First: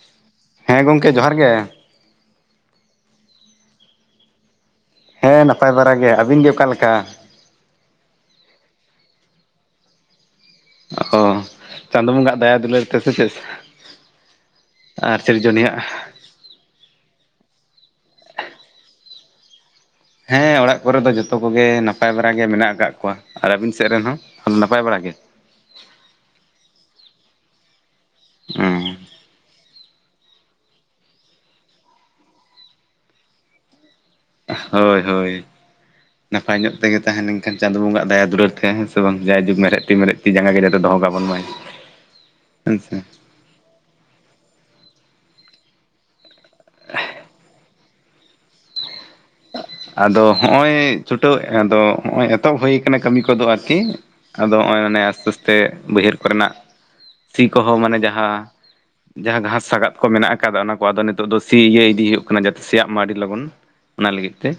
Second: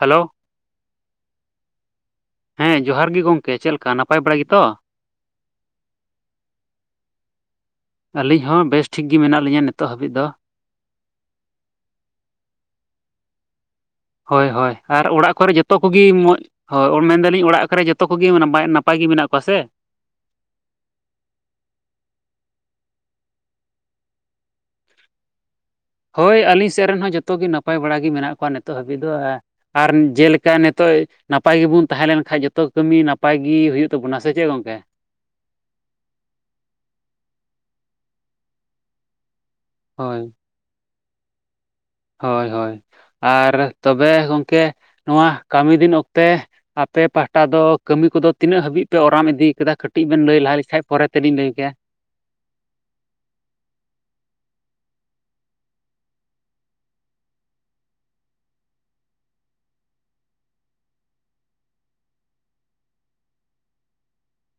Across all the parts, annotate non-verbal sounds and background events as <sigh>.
Hello ᱦᱮᱸ ᱜᱚᱝᱠᱮ ᱡᱚᱦᱟᱨ ᱜᱮ? ᱦᱮᱸ ᱡᱚᱦᱟᱨ ᱜᱮ ᱜᱚᱝᱠᱮ ᱾ ᱪᱮᱫ ᱞᱮᱠᱟ ᱱᱟᱯᱟᱭ ᱵᱟᱲᱟ ᱜᱮᱛᱚ? ᱦᱮᱸ ᱱᱟᱯᱟᱭ ᱵᱟᱟᱨᱟᱜ ᱜᱮ ᱾ ᱟᱹᱵᱤᱱ ᱜᱮ ᱚᱠᱟ ᱞᱮᱠᱟ? ᱟᱹᱞᱤᱧ ᱦᱚᱸ ᱵᱮᱥ ᱴᱷᱤᱠ ᱜᱮ ᱢᱮᱱᱟᱜ ᱞᱤᱧᱟᱹ ᱱᱤᱛᱚᱜ ᱦᱟᱹᱵᱤᱡ ᱫᱚ ᱾ ᱚᱻ ᱪᱟᱸᱫᱚ ᱵᱚᱸᱜᱟ ᱟᱜ ᱫᱟᱭᱟ ᱫᱩᱞᱟᱹᱲ ᱛᱮ ᱥᱮ ᱪᱮᱫ? ᱦᱳᱭ ᱦᱳᱭ ᱾ ᱟᱨ ᱚᱲᱟᱜ ᱠᱚᱨᱮ ᱡᱚᱛᱚ ᱠᱚᱜᱮ ᱢᱚᱡᱽ ᱦᱳᱭ ᱚ ᱢᱮᱱᱫᱟ ᱞᱤᱧ ᱚᱲᱟᱜ ᱠᱚᱨᱮ ᱡᱚᱛᱚ ᱠᱚᱜᱮ ᱱᱟᱯᱟᱭ ᱱᱟᱯᱟᱭ ᱜᱮ ᱢᱮᱱᱟᱜ ᱠᱚᱣᱟ ᱥᱮ? ᱦᱮᱸ ᱾ ᱚᱲᱟᱜ ᱠᱚᱨᱮ ᱫᱚ ᱡᱚᱛᱚ ᱠᱚᱜᱮ ᱱᱟᱯᱟᱭ ᱵᱟᱲᱟᱜ ᱜᱮ ᱢᱮᱱᱟᱜ ᱟᱠᱟᱫ ᱠᱚᱣᱟ ᱾ ᱟᱨ ᱟᱹᱵᱤᱱ ᱥᱮᱫ ᱨᱮᱱ ᱦᱚᱸ ᱾ ᱟᱫᱚ ᱱᱟᱯᱟᱭ ᱵᱟᱲᱟ ᱜᱮ ᱾ ᱦᱳᱭ ᱾ ᱟᱹᱞᱤᱧ ᱥᱮᱫ ᱨᱮᱱ ᱦᱚᱸ ᱡᱚᱛᱚ ᱜᱮ ᱱᱟᱯᱟᱭ ᱵᱟᱲᱟ ᱜᱮ ᱢᱮᱱᱟᱜ ᱠᱚᱣᱟ ᱱᱤᱛᱚᱜ ᱦᱩᱸ ᱦᱟᱹᱵᱤᱡ ᱫᱚ ᱾ ᱟᱨ ᱡᱮ ᱞᱮᱠᱟ ᱱᱤᱛᱚᱜ ᱱᱟᱯᱟᱭ ᱜᱮᱵᱚᱱ ᱛᱟᱦᱮᱸ ᱞᱮᱱ ᱠᱷᱟᱡ ᱡᱚᱛᱚ ᱠᱟᱹᱢᱤ ᱱᱟᱯᱟᱭ ᱜᱮ ᱦᱩᱭᱩᱜ ᱛᱟᱵᱚᱱᱟ ᱾ ᱦᱳᱭ ᱾ ᱦᱳᱭ ᱾ ᱱᱟᱯᱟᱭ ᱧᱚᱜ ᱛᱮᱜᱮ ᱛᱟᱦᱮᱸ ᱞᱮᱱᱠᱷᱟᱱ ᱪᱟᱸᱫᱚ ᱵᱚᱸᱜᱟ ᱦᱟᱜ ᱫᱟᱭᱟ ᱫᱩᱞᱟᱹᱲ ᱛᱮ ᱦᱮᱸ ᱥᱮ ᱵᱟᱝ ᱡᱟᱭ ᱡᱩᱜᱽ ᱢᱮᱬᱦᱮᱫ ᱢᱮᱬᱦᱮᱫ ᱦᱳᱭ ᱛᱤ ᱢᱮᱬᱦᱮᱫ ᱡᱟᱸᱜᱟ ᱡᱟᱛᱮ ᱫᱚᱦᱚ ᱠᱟᱵᱚᱱ ᱢᱟᱭ ᱾ ᱦᱳᱭ ᱦᱳᱭ ᱾ ᱟᱨ ᱛᱚᱵᱮ ᱜᱚᱢᱠᱮ ᱱᱚᱣᱟ ᱠᱟᱹᱢᱤ ᱫᱤᱱ ᱚᱠᱛᱮ ᱟᱯᱮ ᱯᱟᱦᱴᱟ ᱫᱚ ᱠᱟᱹᱢᱤ ᱠᱚᱫᱚ ᱛᱤᱱᱟᱹᱜ ᱦᱟᱹᱵᱤᱡ ᱛᱚ ᱚᱨᱟᱢ ᱤᱫᱤ ᱠᱟᱫᱟ ᱠᱟᱹᱴᱤᱡ ᱵᱮᱱ ᱞᱟᱹᱭ ᱞᱟᱦ ᱞᱮᱠᱷᱟᱡ ᱯᱚᱨᱮ ᱛᱮᱞᱤᱧ ᱞᱟᱹᱭ ᱠᱮᱭᱟ ᱚ ᱱᱚᱜᱼᱚᱭ᱾ ᱚᱛᱚᱦᱚᱵ ᱦᱩᱭ ᱠᱟᱱᱟ ᱠᱟᱹᱢᱤ ᱠᱚᱫᱚ ᱟᱨᱠᱤ, ᱟᱫᱚ ᱱᱚᱜᱼᱚᱭ ᱢᱟᱱᱮ ᱟᱥᱛᱮ ᱟᱥᱛᱮ ᱵᱟᱹᱭᱦᱟᱹᱲ ᱠᱚᱨᱮᱱᱟᱜ ᱥᱤ ᱠᱚᱦᱚᱸ ᱢᱟᱱᱮ ᱡᱟᱦᱟᱸ᱾ ᱡᱟᱦᱟᱸ ᱜᱷᱟᱥ ᱥᱟᱜᱟᱫ ᱠᱚᱦᱚ ᱢᱮᱱᱟᱜ ᱟᱠᱟᱫᱟ ᱚᱱᱟ ᱠᱚ ᱟᱫᱚ ᱱᱤᱛᱚᱜ ᱫᱚ ᱥᱤ ᱤᱭᱟᱹ ᱤᱫᱤ ᱦᱩᱭᱩᱜ ᱠᱟᱱᱟ ᱡᱟᱛᱮ ᱥᱮᱭᱟᱜ ᱢᱟ ᱟᱹᱰᱤ ᱞᱚᱜᱚᱱ ᱾ ᱚᱱᱟ ᱞᱟᱹᱜᱤᱫ ᱛᱮ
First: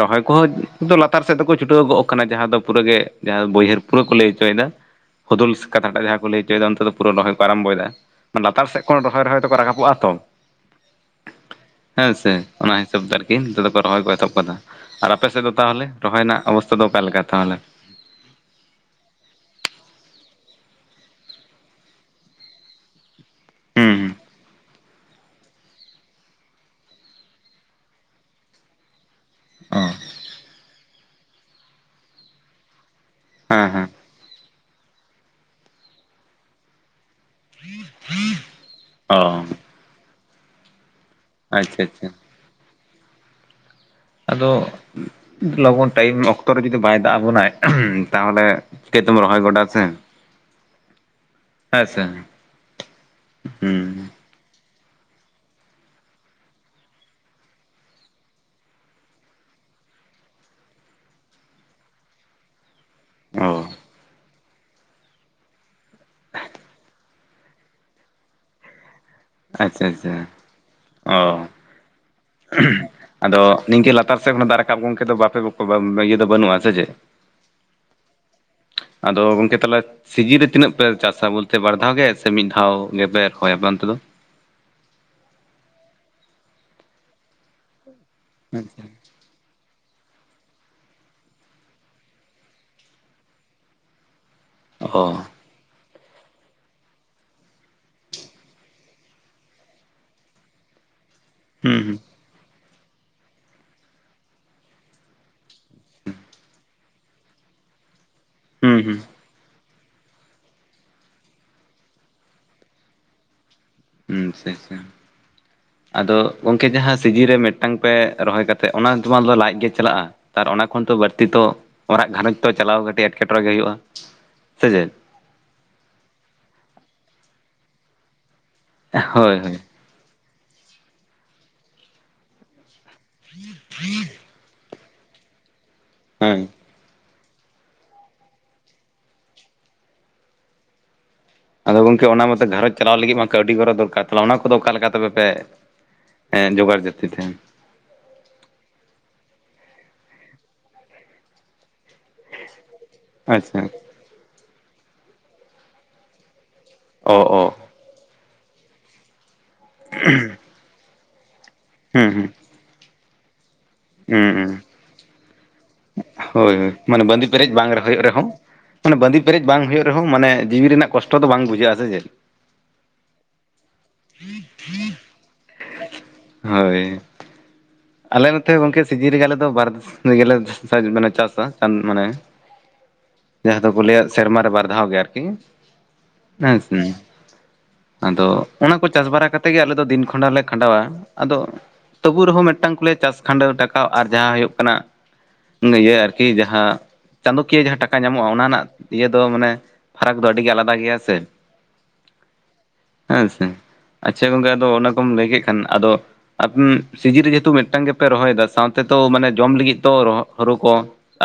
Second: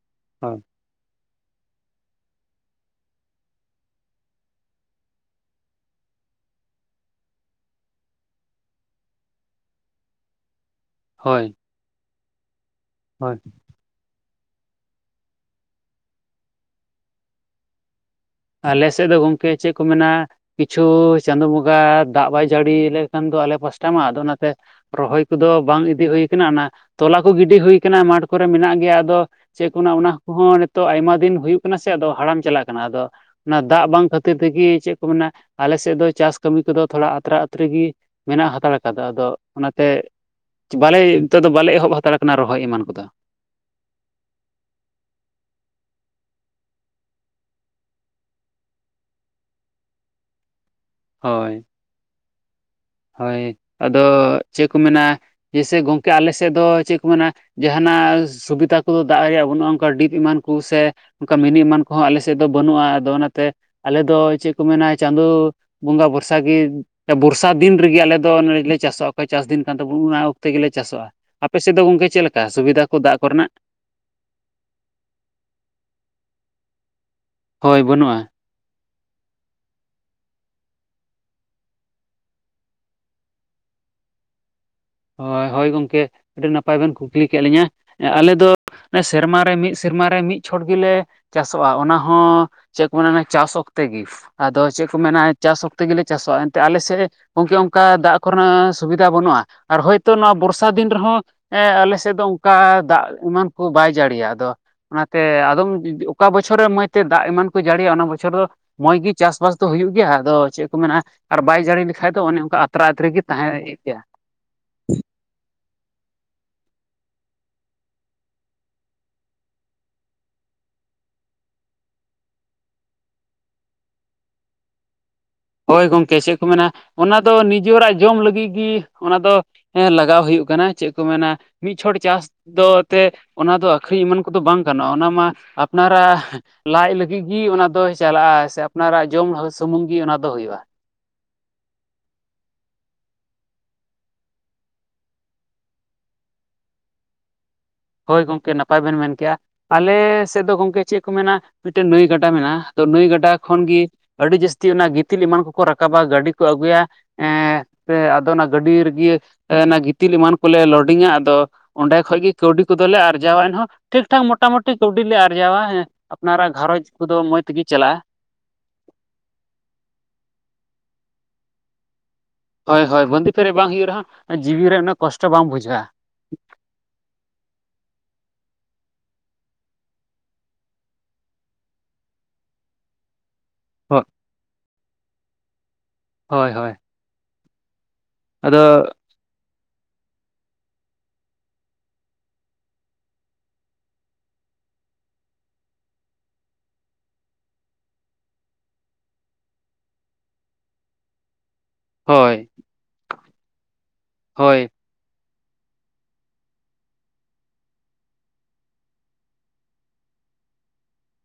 ᱨᱚᱦᱚᱭ ᱠᱚᱦᱚᱸ ᱦᱳᱭ ᱛᱩ ᱞᱟᱛᱟᱨ ᱥᱮᱫ ᱫᱚᱠᱚ ᱪᱷᱩᱴᱟᱹᱣ ᱜᱚᱜ ᱠᱟᱱᱟ ᱡᱟᱦᱟᱸ ᱫᱚ ᱯᱩᱨᱟᱹ ᱜᱮ ᱡᱟᱦᱟᱸ ᱵᱟᱹᱭᱦᱟᱹᱲ ᱯᱩᱨᱟᱹ ᱠᱚ ᱞᱟᱹᱭ ᱦᱚᱪᱚᱭᱮᱫᱟ ᱾ ᱦᱩᱫᱩᱞᱥ ᱠᱟᱛᱷᱟ ᱴᱟᱜ ᱡᱟᱦᱟᱸ ᱠᱚ ᱞᱟᱹᱭᱪᱚᱭᱮᱫᱟ ᱚᱱᱛᱮ ᱫᱚ ᱯᱩᱨᱟᱹ ᱨᱚᱦᱚᱭ ᱠᱚ ᱟᱨᱟᱢᱵᱷᱚᱭᱮᱫᱟ ᱾ ᱞᱟᱛᱟᱨ ᱥᱮᱫ ᱠᱷᱚᱱ ᱨᱚᱦᱚᱭ ᱨᱚᱦᱚᱭ ᱫᱚᱠᱚ ᱨᱟᱠᱟᱵᱚᱜᱼᱟ ᱛᱚ᱾ ᱦᱳᱭ ᱦᱮᱸ ᱥᱮ ᱚᱱᱟ ᱦᱤᱥᱟᱹᱵ ᱛᱮ ᱦᱳᱭ ᱟᱨᱠᱤ ᱫᱷᱩᱨᱟᱣ ᱠᱚ ᱨᱚᱦᱚᱭ ᱠᱚ ᱮᱛᱚᱦᱚᱵ ᱠᱟᱫᱟ, ᱟᱨ ᱟᱯᱮ ᱥᱮᱫ ᱫᱚ ᱛᱟᱦᱚᱞᱮ ᱨᱚᱦᱚᱭ ᱨᱮᱱᱟᱜ ᱚᱵᱚᱥᱛᱟ ᱫᱚ ᱚᱠᱟ ᱞᱮᱠᱟ ᱛᱟᱦᱚᱞᱮ? ᱟᱞᱮ ᱥᱮᱫ ᱫᱚ ᱜᱚᱝᱠᱮ ᱪᱮᱫ ᱠᱚ ᱢᱮᱱᱟ, ᱠᱤᱪᱷᱩ ᱪᱟᱸᱫᱚ ᱵᱚᱸᱜᱟ ᱫᱟᱜ ᱵᱟᱭ ᱡᱟᱹᱲᱤ ᱞᱮ ᱮᱠᱷᱟᱱ ᱫᱚ ᱟᱞᱮ ᱯᱟᱥᱴᱟ ᱢᱟ ᱦᱩᱸ ᱦᱩᱸ ᱟᱫᱚ ᱚᱱᱟ ᱛᱮ ᱨᱚᱦᱚᱭ ᱠᱚᱫᱚ ᱵᱟᱝ ᱤᱫᱤ ᱦᱩᱭ ᱠᱟᱱᱟ ᱚᱱᱟ ᱛᱚᱞᱟ ᱠᱚ ᱜᱤᱰᱤ ᱦᱩᱭ ᱠᱟᱱᱟ ᱢᱟᱴᱷ ᱠᱚᱨᱮ ᱢᱮᱱᱟᱜ ᱜᱮᱭᱟ, ᱟᱫᱚ ᱪᱮᱫ ᱠᱚ ᱚ ᱚᱱᱟ ᱠᱚᱦᱚᱸ ᱱᱤᱛᱚᱜ ᱟᱭᱢᱟ ᱫᱤᱱ ᱦᱩᱭᱩᱜ ᱠᱟᱱᱟ ᱥᱮ ᱟᱫᱚ ᱦᱟᱲᱟᱢ ᱪᱟᱞᱟᱜ ᱠᱟᱱᱟ, ᱟᱫᱚ ᱚᱱᱟ ᱦᱮᱸ ᱦᱮᱸ ᱫᱟᱜ ᱵᱟᱝ ᱠᱷᱟ ᱛᱤᱨ ᱛᱤᱜᱤ ᱪᱮᱫ ᱠᱚ ᱢᱮᱱᱟ, ᱟᱞᱮ ᱥᱮᱫ ᱫᱚ ᱪᱟᱥ ᱠᱟᱹᱢᱤ ᱠᱚᱫᱚ ᱛᱷᱚᱲᱟ ᱟᱛᱨᱟ ᱟᱹᱛᱨᱤ ᱜᱤ ᱢᱮᱱᱟᱜ ᱦᱟᱛᱟᱲ ᱟᱠᱟᱫᱟ ᱚ ᱟᱫᱚ, ᱚᱱᱟᱛᱮ ᱵᱟᱞᱮ ᱛᱮᱫᱚ ᱵᱟᱞᱮ ᱟᱪᱪᱷᱟ ᱮᱦᱚᱵ ᱟᱪᱪᱷᱟ ᱦᱟᱛᱟᱲ ᱠᱟᱱᱟ ᱨᱚᱦᱚᱭ ᱮᱢᱟᱱ ᱠᱚᱫᱚ᱾ ᱟᱫᱚ ᱞᱚᱜᱚᱱ ᱴᱟᱭᱤᱢ ᱚᱠᱛᱚ ᱨᱮ ᱡᱩᱫᱤ ᱵᱟᱭ ᱫᱟᱜ ᱟᱵᱚᱱᱟᱭ, ᱛᱟᱦᱚᱞᱮ ᱪᱤᱠᱟᱹᱛᱮᱢ ᱨᱚᱦᱚᱭ ᱜᱚᱰᱟ ᱥᱮ? ᱦᱳᱭ᱾ ᱦᱮᱸ ᱥᱮ? ᱦᱳᱭ ᱟᱫᱚ ᱪᱮᱜ ᱠᱚ ᱢᱮᱱᱟ ᱡᱮᱭᱥᱮ ᱜᱚᱝᱠᱮ ᱟᱞᱮ ᱥᱮᱫ ᱫᱚ ᱪᱮᱫ ᱠᱚ ᱢᱮᱱᱟ ᱡᱟᱦᱟᱱᱟᱜ ᱥᱩᱵᱤᱫᱟ ᱠᱚᱫᱚ ᱫᱟᱜ ᱨᱮᱭᱟᱜ ᱵᱟᱹᱱᱩᱜᱼᱟ ᱚᱝᱠᱟ ᱰᱤᱯ ᱮᱢᱟᱱ ᱠᱩ ᱥᱮ ᱚᱝᱠᱟ ᱢᱤᱱᱩ ᱮᱢᱟᱱ ᱠᱚᱦᱚᱸ ᱟᱞᱮ ᱥᱮᱫ ᱫᱚ ᱵᱟᱹᱱᱩᱜᱼᱟ᱾ ᱟᱫᱚ ᱚᱱᱟᱛᱮ ᱚ ᱟᱞᱮᱫᱚᱭ ᱪᱮᱫ ᱠᱚ ᱢᱮᱱᱟ ᱪᱟᱸᱫᱳ ᱵᱚᱸᱜᱟ ᱵᱚᱨᱥᱟ ᱜᱮ, ᱵᱚᱨᱥᱟ ᱫᱤᱱ ᱨᱮᱜ ᱟᱞᱮᱫᱚ ᱱᱚᱮᱞᱮ ᱪᱟᱥᱚᱜ ᱚᱠᱚ ᱪᱟᱥ ᱫᱤᱱ ᱠᱟᱱ ᱟᱪᱪᱷᱟ ᱛᱟᱵᱳᱱ ᱚᱱᱟ ᱟᱪᱪᱷᱟ ᱚᱠᱛᱮ ᱜᱮᱞᱮ ᱪᱟᱥᱚᱜᱼᱟ, ᱚ ᱟᱯᱮ ᱥᱮᱫ ᱫᱚ ᱜᱚᱝᱠᱮ ᱪᱮᱞᱮᱠᱟ ᱥᱩᱵᱤᱫᱟ ᱠᱚ ᱫᱟᱜ ᱟᱫᱚ ᱠᱚᱨᱮᱱᱟᱜ? ᱱᱤᱝᱠᱟᱹ ᱞᱟᱛᱟᱨ ᱥᱮᱫ ᱫᱟᱜ ᱨᱟᱠᱟᱯ ᱜᱚᱢᱠᱮ ᱫᱚ ᱵᱟᱯᱮ ᱵᱚ ᱵᱟᱯᱮ ᱤᱭᱟᱹ ᱫᱚ ᱵᱟᱹᱱᱩᱜᱼᱟ ᱥᱮ ᱪᱮᱫ? ᱦᱳᱭ ᱵᱟᱹᱱᱩᱜᱼᱟ᱾ ᱟᱫᱚ ᱜᱚᱝᱠᱮ ᱛᱟᱞᱦᱮ ᱥᱤᱡᱤ ᱨᱮ ᱛᱤᱱᱟᱹᱜ ᱯᱮ ᱪᱟᱥᱟ ᱵᱚᱞᱛᱮ ᱵᱟᱨ ᱫᱷᱟᱣ ᱜᱮ ᱥᱮ ᱢᱤᱫ ᱫᱷᱟᱣ ᱜᱮᱯᱮ ᱨᱚᱦᱚᱭᱟ ᱟᱯᱮ ᱚᱱᱛᱮ ᱫᱚ? ᱦᱳᱭ ᱦᱳᱭ ᱜᱚᱝᱠᱮ ᱟᱹᱰᱤ ᱱᱟᱯᱟᱭ ᱵᱮᱱ ᱠᱩᱠᱞᱤ ᱠᱮᱫ ᱞᱤᱧᱟ, ᱟᱞᱮ ᱫᱚ ᱥᱮᱨᱢᱟᱨᱮ ᱢᱤᱫ ᱥᱮᱨᱢᱟᱨᱮ ᱢᱤᱫ ᱪᱷᱚᱴ ᱜᱮᱞᱮ ᱪᱟᱥᱚᱜᱼᱟ, ᱚᱱᱟ ᱦᱚᱸ ᱪᱮᱫ ᱠᱚ ᱢᱮᱱᱟ ᱪᱟᱥ ᱚᱠᱛᱮ ᱜᱤ᱾ ᱟᱫᱚ ᱪᱮᱜ ᱠᱚ ᱚ ᱢᱮᱱᱟ ᱪᱟᱥ ᱚᱠᱛᱮ ᱜᱮᱞᱮ ᱪᱟᱥᱚᱜᱼᱟ, ᱮᱱᱛᱮ ᱟᱞᱮ ᱥᱮᱜ ᱜᱚᱝᱠᱮ ᱚᱝᱠᱟ ᱫᱟᱜ ᱠᱚᱨᱮᱱᱟᱜ ᱥᱩᱵᱤᱫᱟ ᱵᱟᱹᱱᱩᱜᱼᱟ᱾ ᱟᱨ ᱦᱭᱛᱳ ᱱᱚᱣᱟ ᱵᱚᱨᱥᱟ ᱫᱤᱱ ᱨᱮᱦᱚᱸ ᱮᱸ ᱦᱩᱸ ᱦᱩᱸ ᱟᱞᱮᱥᱮᱫ ᱫᱚ ᱚᱝ ᱠᱟ ᱫᱟᱜ ᱮᱢᱟᱱ ᱠᱚ ᱵᱟᱭ ᱡᱟᱲᱤᱭᱟ, ᱟᱫᱚ ᱚᱱᱟᱛᱮ ᱟᱫᱚᱢ ᱚᱠᱟ ᱵᱚᱪᱷᱚᱨᱮ ᱢᱚᱡᱛᱮ ᱫᱟᱜ ᱮᱢᱟᱱ ᱠᱚᱭ ᱡᱟᱲᱤᱭᱟ ᱚᱱᱟ ᱵᱚᱪᱷᱚᱨ ᱫᱚ ᱦᱩᱸ ᱢᱚᱸᱡᱽ ᱜᱮ ᱪᱟᱥᱵᱟᱥ ᱫᱚ ᱦᱩᱭᱩᱜ ᱜᱮᱭᱟ, ᱟᱫᱚ ᱪᱮᱜ ᱠᱚ ᱢᱮᱱᱟ ᱟᱨ ᱵᱟᱭ ᱡᱟᱲᱤ ᱞᱮᱠᱷᱟᱡ ᱫᱚ ᱚᱱᱮ ᱚᱝᱠᱟ ᱟᱛᱨᱟ ᱟᱛᱨᱮ ᱜᱮ ᱛᱟᱦᱮᱸᱭᱮᱜ ᱜᱮᱭᱟ᱾ ᱦᱩᱸ ᱟᱪᱪᱷᱟ ᱪᱷᱟ᱾ ᱟᱫᱚ ᱜᱚᱝᱠᱮ ᱡᱟᱦᱟᱸ ᱥᱤᱡᱤ ᱨᱮ ᱢᱤᱫᱴᱟᱝ ᱯᱮ ᱨᱚᱦᱚᱭ ᱠᱟᱛᱮᱜ ᱚᱱᱟ ᱛᱮᱢᱟ ᱛᱮᱢᱟᱫᱚ ᱞᱟᱡ ᱜᱮ ᱪᱟᱞᱟᱜᱼᱟ᱾ ᱟᱨ ᱚᱱᱟ ᱠᱷᱚᱱ ᱛᱚ ᱵᱟᱲᱛᱤ ᱛᱚ ᱚᱨᱟᱜ ᱜᱷᱟᱨᱚᱸᱡᱽ ᱛᱚ ᱪᱟᱞᱟᱣ ᱠᱟᱴᱤᱡ ᱮᱴᱠᱮᱴᱚᱬᱮ ᱜᱮ ᱦᱩᱭᱩᱜᱼᱟ ᱥᱮ ᱪᱮᱫ? ᱦᱳᱭ ᱜᱚᱝᱠᱮ ᱪᱮᱫ ᱠᱚ ᱢᱮᱱᱟ ᱚᱱᱟ ᱫᱚ ᱱᱤᱡᱚᱨᱟᱜ ᱡᱚᱢ ᱞᱟᱹᱜᱤᱜ ᱜᱤ ᱚᱱᱟ ᱫᱚ ᱦᱳᱭ ᱦᱳᱭ ᱦᱮᱸ ᱞᱟᱜᱟᱣ ᱦᱩᱭᱩᱜ ᱠᱟᱱᱟ ᱪᱮᱜ ᱠᱚ ᱢᱮᱱᱟ ᱢᱤᱫ ᱪᱷᱚᱴ ᱪᱟᱥ ᱫᱚ ᱛᱮ ᱚᱱᱟ ᱫᱚ ᱟᱹᱠᱷᱨᱤᱧ ᱮᱢᱟᱱ ᱠᱚ᱾ ᱠᱳᱫᱚ ᱵᱟᱝ ᱜᱟᱱᱚᱜᱼᱟ ᱚᱱᱟ ᱢᱟ ᱟᱯᱱᱟᱨᱟᱜ ᱦᱮᱸ ᱞᱟᱭᱡ ᱞᱟᱹᱜᱤᱫᱴᱜ ᱜᱮ ᱚᱱᱟ ᱫᱚᱭ ᱪᱟᱞᱟᱜᱼᱟ ᱥᱮ ᱟᱯᱱᱟᱨᱟᱜ ᱡᱚᱢ ᱥᱩᱢᱩᱝ ᱜᱮ ᱚᱱᱟ ᱫᱚ ᱦᱩᱭᱩᱜᱼᱟ᱾ ᱟᱫᱚ ᱜᱚᱝᱠᱮ ᱚᱱᱟᱚᱛᱚ ᱜᱷᱟᱨᱚᱸᱡᱽ ᱟᱞᱟᱣ ᱞᱟᱹᱜᱤᱫ ᱢᱟ ᱠᱟᱹᱣᱰᱤ ᱜᱚᱨᱚ ᱫᱚᱨᱠᱟᱨ᱾ ᱛᱟᱞᱦᱮ ᱚᱱᱟ ᱠᱚᱫᱚ ᱚᱠᱟ ᱞᱮᱠᱟ ᱛᱚᱵᱮ ᱯᱮ? ᱮᱸ ᱡᱳᱚᱜᱟᱲ ᱡᱟᱹᱛᱤ ᱛᱟᱦᱮᱸᱱ? ᱦᱳᱭ ᱜᱚᱝᱠᱮ ᱱᱟᱯᱟᱭ ᱵᱮᱱ ᱢᱮᱱᱠᱮᱜᱼᱟ᱾ ᱟᱞᱮ ᱥᱮᱫ ᱫᱚ ᱜᱚᱝᱠᱮ ᱪᱮᱫ ᱠᱚ ᱢᱮᱱᱟ ᱢᱤᱫᱴᱮᱱ ᱱᱟᱹᱭ ᱜᱟᱰ ᱰᱟ ᱢᱮᱱᱟᱜᱼᱟ᱾ ᱛᱚ ᱱᱟᱹᱭ ᱜᱟᱰᱟ ᱟᱪᱪᱷᱟ ᱠᱷᱚᱱ ᱜᱮ ᱟᱹᱰᱤ ᱡᱟᱹᱥᱛᱤ ᱚᱱᱟ ᱜᱤᱛᱤᱞ ᱮᱢᱟᱱ ᱠᱚᱠᱚ ᱨᱟᱠᱟᱵᱟ ᱜᱟᱹᱰᱤ ᱠᱚ ᱟᱹᱜᱩᱭᱟ᱾ ᱚ ᱚ ᱮᱸᱻ ᱯᱮ ᱟᱫᱚ ᱚᱱᱟ ᱜᱟᱹᱰᱤ ᱨᱮᱜᱮ ᱚᱱᱟ ᱮᱸ ᱜᱤᱛᱤᱞ ᱮᱢᱟᱱ ᱠᱚᱞᱮ ᱞᱳᱰᱤᱝᱟ ᱟᱫᱚ᱾ ᱚᱸᱰᱮ ᱦᱩᱸ ᱠᱷᱚᱡ ᱦᱩᱸ ᱜᱮ ᱠᱟᱹᱣᱰᱤ ᱠᱚᱫᱚᱞᱮ ᱟᱨᱡᱟᱣᱟ ᱮᱱᱦᱚᱸ ᱴᱷᱤᱠ ᱴᱷᱟᱠ ᱦᱩᱸ ᱦᱩᱸ ᱢᱚᱴᱟᱢᱩᱴᱤ ᱠᱟᱹᱣᱰᱤ ᱞᱮ ᱟᱨᱡᱟᱣᱟ ᱦᱮᱸ ᱟᱯᱱᱟᱨᱟᱜ ᱦᱳᱭ ᱦᱳᱭ ᱜᱷᱟᱨᱚᱸᱡᱽ ᱢᱟᱱᱮ ᱠᱳᱫᱚ ᱵᱟᱸᱫᱤ ᱢᱚᱡᱽ ᱯᱮᱨᱮᱡ ᱛᱮᱜᱮ ᱵᱟᱝ ᱪᱟᱞᱟᱜᱼᱟ᱾ ᱦᱩᱭᱩᱜ ᱨᱮᱦᱚᱸ ᱢᱟᱱᱮ ᱵᱟᱸᱫᱤ ᱯᱮᱨᱮᱡ ᱵᱟᱝ ᱦᱩᱭᱩᱜ ᱨᱮᱦᱚᱸ ᱢᱟᱱᱮ ᱡᱤᱣᱤ ᱨᱮᱱᱟᱜ ᱠᱚᱥᱴᱚ ᱫᱚ ᱵᱟᱝ ᱵᱩᱡᱷᱟᱹᱜᱼᱟ ᱥᱮ ᱪᱮᱫ? ᱦᱳᱭ ᱦᱳᱭ ᱵᱟᱸᱫᱤ ᱯᱮᱨᱮᱜ ᱵᱟᱝ ᱦᱩᱭᱩᱜ ᱨᱮᱦᱚᱸ ᱡᱤᱣᱤ ᱨᱮ ᱩᱱᱟᱹ ᱠᱚᱥᱴᱚ ᱵᱟᱝ ᱵᱩᱡᱷᱟᱹᱜᱼᱟ᱾ ᱦᱳᱭ ᱟᱞᱮ ᱢᱚᱛᱮ ᱦᱚᱸ ᱜᱚᱝᱠᱮ ᱥᱤᱡᱤᱱ ᱨᱮᱜᱮ ᱟᱞᱮ ᱫᱚ ᱢᱟᱱᱮ ᱪᱟᱥᱟ ᱪᱟᱸᱫ ᱢᱟᱱᱮ <unintelligible> ᱡᱟᱦᱟᱸ ᱫᱚᱠᱚ ᱦᱳᱭ ᱞᱟᱹᱭᱟᱜ ᱥᱮᱨᱢᱟᱨᱮ ᱵᱟᱨ ᱫᱷᱟᱣ ᱜᱮ ᱟᱨᱠᱤ ᱦᱳᱭ ᱦᱮᱸ ᱦᱳᱭ ᱥᱮ ᱟᱫᱚ ᱚᱱᱟᱠᱚ ᱪᱟᱥ ᱵᱟᱨᱟ ᱠᱟᱛᱮᱜᱮ ᱟᱞᱮ ᱫᱚ ᱫᱤᱱ ᱠᱷᱚᱸᱰ ᱦᱚᱸᱞᱮ ᱠᱷᱟᱸᱰᱟᱣᱟ᱾ ᱟᱫᱚ ᱛᱚᱵᱩ ᱨᱮᱦᱚᱸ ᱢᱤᱴᱟᱝᱠᱩ ᱞᱟᱹᱭᱟ ᱪᱟᱥ ᱠᱷᱟᱸᱰᱟᱣ ᱴᱟᱠᱟᱣ ᱟᱨ ᱡᱟᱦᱟᱸ ᱦᱩᱭᱩᱜ ᱠᱟᱱᱟ ᱤᱭᱟᱹ ᱟᱨᱠᱤ ᱡᱟᱦᱟᱸ ᱪᱟᱸᱫᱳᱠᱤᱭᱟᱹ ᱡᱟᱦᱟᱸ ᱴᱟᱠᱟ ᱧᱟᱢᱚᱜᱼᱟ ᱚᱱᱟ ᱨᱮᱱᱟᱜ ᱤᱭᱟᱹ ᱫᱚ ᱢᱟᱱᱮ ᱯᱷᱟᱨᱟᱠ ᱫᱚ ᱟᱹᱰᱤ ᱜᱮ ᱟᱞᱟᱫᱟ ᱜᱮᱭᱟ ᱥᱮ ᱦᱳᱭ ᱦᱮᱸ ᱥᱮ ᱟᱪᱪᱷᱟ ᱜᱚᱝᱠᱮ ᱦᱳᱭ ᱟᱫᱚ ᱚᱱᱟ ᱠᱚᱢ ᱞᱟᱹᱭ ᱠᱮᱫ ᱠᱷᱟᱱ ᱟᱫᱚ ᱟᱯ ᱥᱤᱡᱤᱱ ᱨᱮ ᱛᱩ ᱢᱤᱫᱴᱟᱝ ᱜᱮᱯᱮ ᱨᱚᱦᱚᱭᱮᱫᱟ ᱥᱟᱶᱛᱮ ᱛᱚ ᱢᱟᱱᱮ ᱡᱚᱢ ᱞᱟᱹᱜᱤᱫ ᱛᱚ ᱦᱩ ᱠᱚ᱾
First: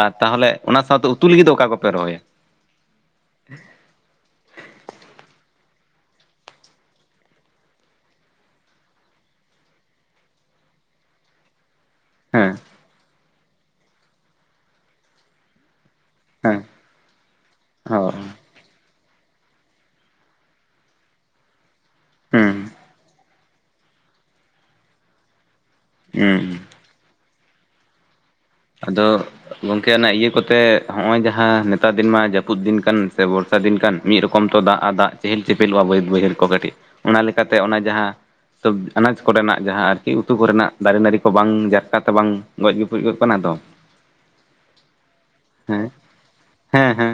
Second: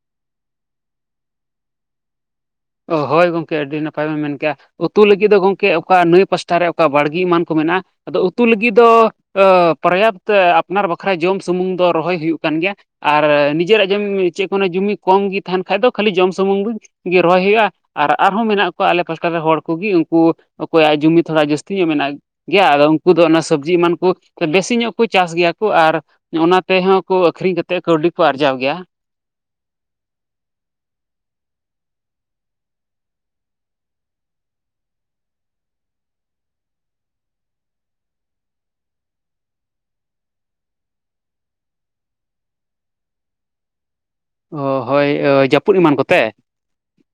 ᱟᱨ ᱛᱟᱦᱚᱞᱮ ᱚᱱᱟ ᱥᱟᱶᱛᱮ ᱩᱛᱩ ᱞᱟᱹᱜᱤᱫ ᱫᱚ ᱚᱠᱟ ᱠᱚᱯᱮ ᱨᱚᱦᱚᱭᱟ? ᱚ ᱦᱳᱭ ᱜᱚᱢᱠᱮ ᱟᱹᱰᱤ ᱱᱟᱯᱟᱭ ᱵᱮᱱ ᱢᱮᱱᱠᱮᱜᱼᱟ᱾ ᱩᱛᱩ ᱞᱟᱹᱜᱤᱫ ᱫᱚ ᱜᱚᱢᱠᱮ ᱚᱠᱟ ᱱᱟᱹᱭ ᱯᱟᱥᱴᱟ ᱨᱮ ᱚᱠᱟ ᱵᱟᱲᱜᱮ ᱮᱢᱟᱱ ᱠᱚ ᱢᱮᱱᱟᱜᱼᱟ᱾ ᱟᱫᱚ ᱩᱛᱩ ᱞᱟᱹᱜᱤᱫ ᱫᱚ ᱯᱚᱨᱭᱟᱯᱛ ᱟᱯᱱᱟᱨ ᱵᱟᱠᱷᱨᱟ ᱵᱟᱠᱷᱨᱟ ᱡᱚᱢ ᱥᱩᱢᱩᱝ ᱫᱚ ᱨᱚᱦᱚᱭ ᱦᱩᱭᱩᱜ ᱦᱮᱸ ᱠᱟᱱ ᱜᱮᱭᱟ ᱟᱨ ᱱᱤᱡᱮᱨᱟᱜ ᱡᱚᱢ ᱪᱮᱫ ᱠᱚ ᱡᱩᱢᱤ ᱠᱚᱢ ᱜᱮ ᱛᱟᱦᱮᱱ ᱠᱷᱟ ᱫᱚ ᱠᱷᱟᱹᱞᱤ ᱡᱚᱢ ᱦᱮᱸ ᱥᱩᱢᱩᱝ ᱫᱚ ᱨᱚᱦᱚᱭ ᱦᱩᱭᱩᱜᱼᱟ ᱟᱨ ᱦᱳᱭ ᱟᱨᱦᱚᱸ ᱢᱮᱱᱟᱜ ᱠᱚ ᱟᱞᱮ ᱯᱟᱥᱠᱟ ᱨᱮ ᱦᱚᱲ ᱠᱚᱜᱮ ᱩᱝᱠᱩ ᱚᱠᱚᱭᱟᱜ ᱡᱩᱢᱤ ᱛᱷᱚᱲᱟ ᱡᱟᱹᱥᱛᱤ ᱛᱤ ᱧᱚᱜ ᱢᱮᱱᱟᱜ ᱦᱩᱸ ᱜᱮᱭᱟ ᱟᱫᱚ ᱩᱝᱠᱩ ᱫᱚ ᱚᱱᱟ ᱥᱚᱵᱡᱤ ᱮᱢᱟᱱ ᱠᱚ ᱵᱮᱥᱤ ᱧᱚᱜ ᱠᱚ ᱪᱟᱥ ᱜᱮᱭᱟ᱾ ᱟᱨ ᱦᱩᱸ ᱚᱱᱟ ᱛᱮᱦᱚᱸ ᱠᱚ ᱟᱹᱠᱷᱨᱤᱧ ᱠᱟᱛᱮ ᱠᱟᱹᱣᱰᱤ ᱠᱚ ᱟᱨᱡᱟᱣ ᱜᱮᱭᱟ᱾ ᱟᱫᱚ ᱜᱚᱢᱠᱮ ᱟᱱᱟᱜ ᱤᱭᱟᱹ ᱠᱚᱛᱮ ᱦᱚᱸᱜᱼᱚᱭ ᱡᱟᱦᱟᱸ ᱱᱮᱛᱟᱨ ᱫᱤᱱ ᱢᱟ ᱡᱟᱹᱯᱩᱫ ᱫᱤᱱ ᱠᱟᱱ ᱥᱮ ᱵᱚᱨᱥᱟ ᱫᱤᱱ ᱠᱟᱱ ᱢᱤᱫ ᱨᱚᱠᱚᱢ ᱛᱚ ᱫᱟᱜ ᱟᱨ ᱫᱟᱜ ᱪᱮᱦᱮᱞ ᱪᱮᱯᱮᱞᱚᱜᱼᱟ ᱵᱟᱹᱫ ᱵᱟᱹᱭᱦᱟᱹᱲ ᱠᱚ ᱠᱟᱹᱴᱤᱡ ᱚᱱᱟ ᱞᱮᱠᱟᱛᱮ᱾ ᱚᱱᱟ ᱡᱟᱦᱟᱸ ᱛᱚ ᱟᱱᱟᱡᱽ ᱠᱚᱨᱮᱱᱟᱜ ᱡᱟᱦᱟᱸ ᱟᱨᱠᱤ ᱩᱛᱩᱡ ᱠᱚᱨᱮᱱᱟᱜ ᱫᱟᱨᱮ ᱱᱟᱹᱲᱤ ᱠᱚ ᱵᱟᱝ ᱡᱟᱨᱠᱟᱛᱮ ᱵᱟᱝ ᱜᱚᱡ ᱜᱩᱯᱡ ᱠᱟᱱᱟ ᱫᱚ ᱚ ᱦᱳᱭ ᱡᱟᱹᱯᱩᱫ ᱦᱮᱸ ᱮᱢᱟᱱ ᱠᱚᱛᱮ? ᱦᱮᱸ ᱦᱮᱸ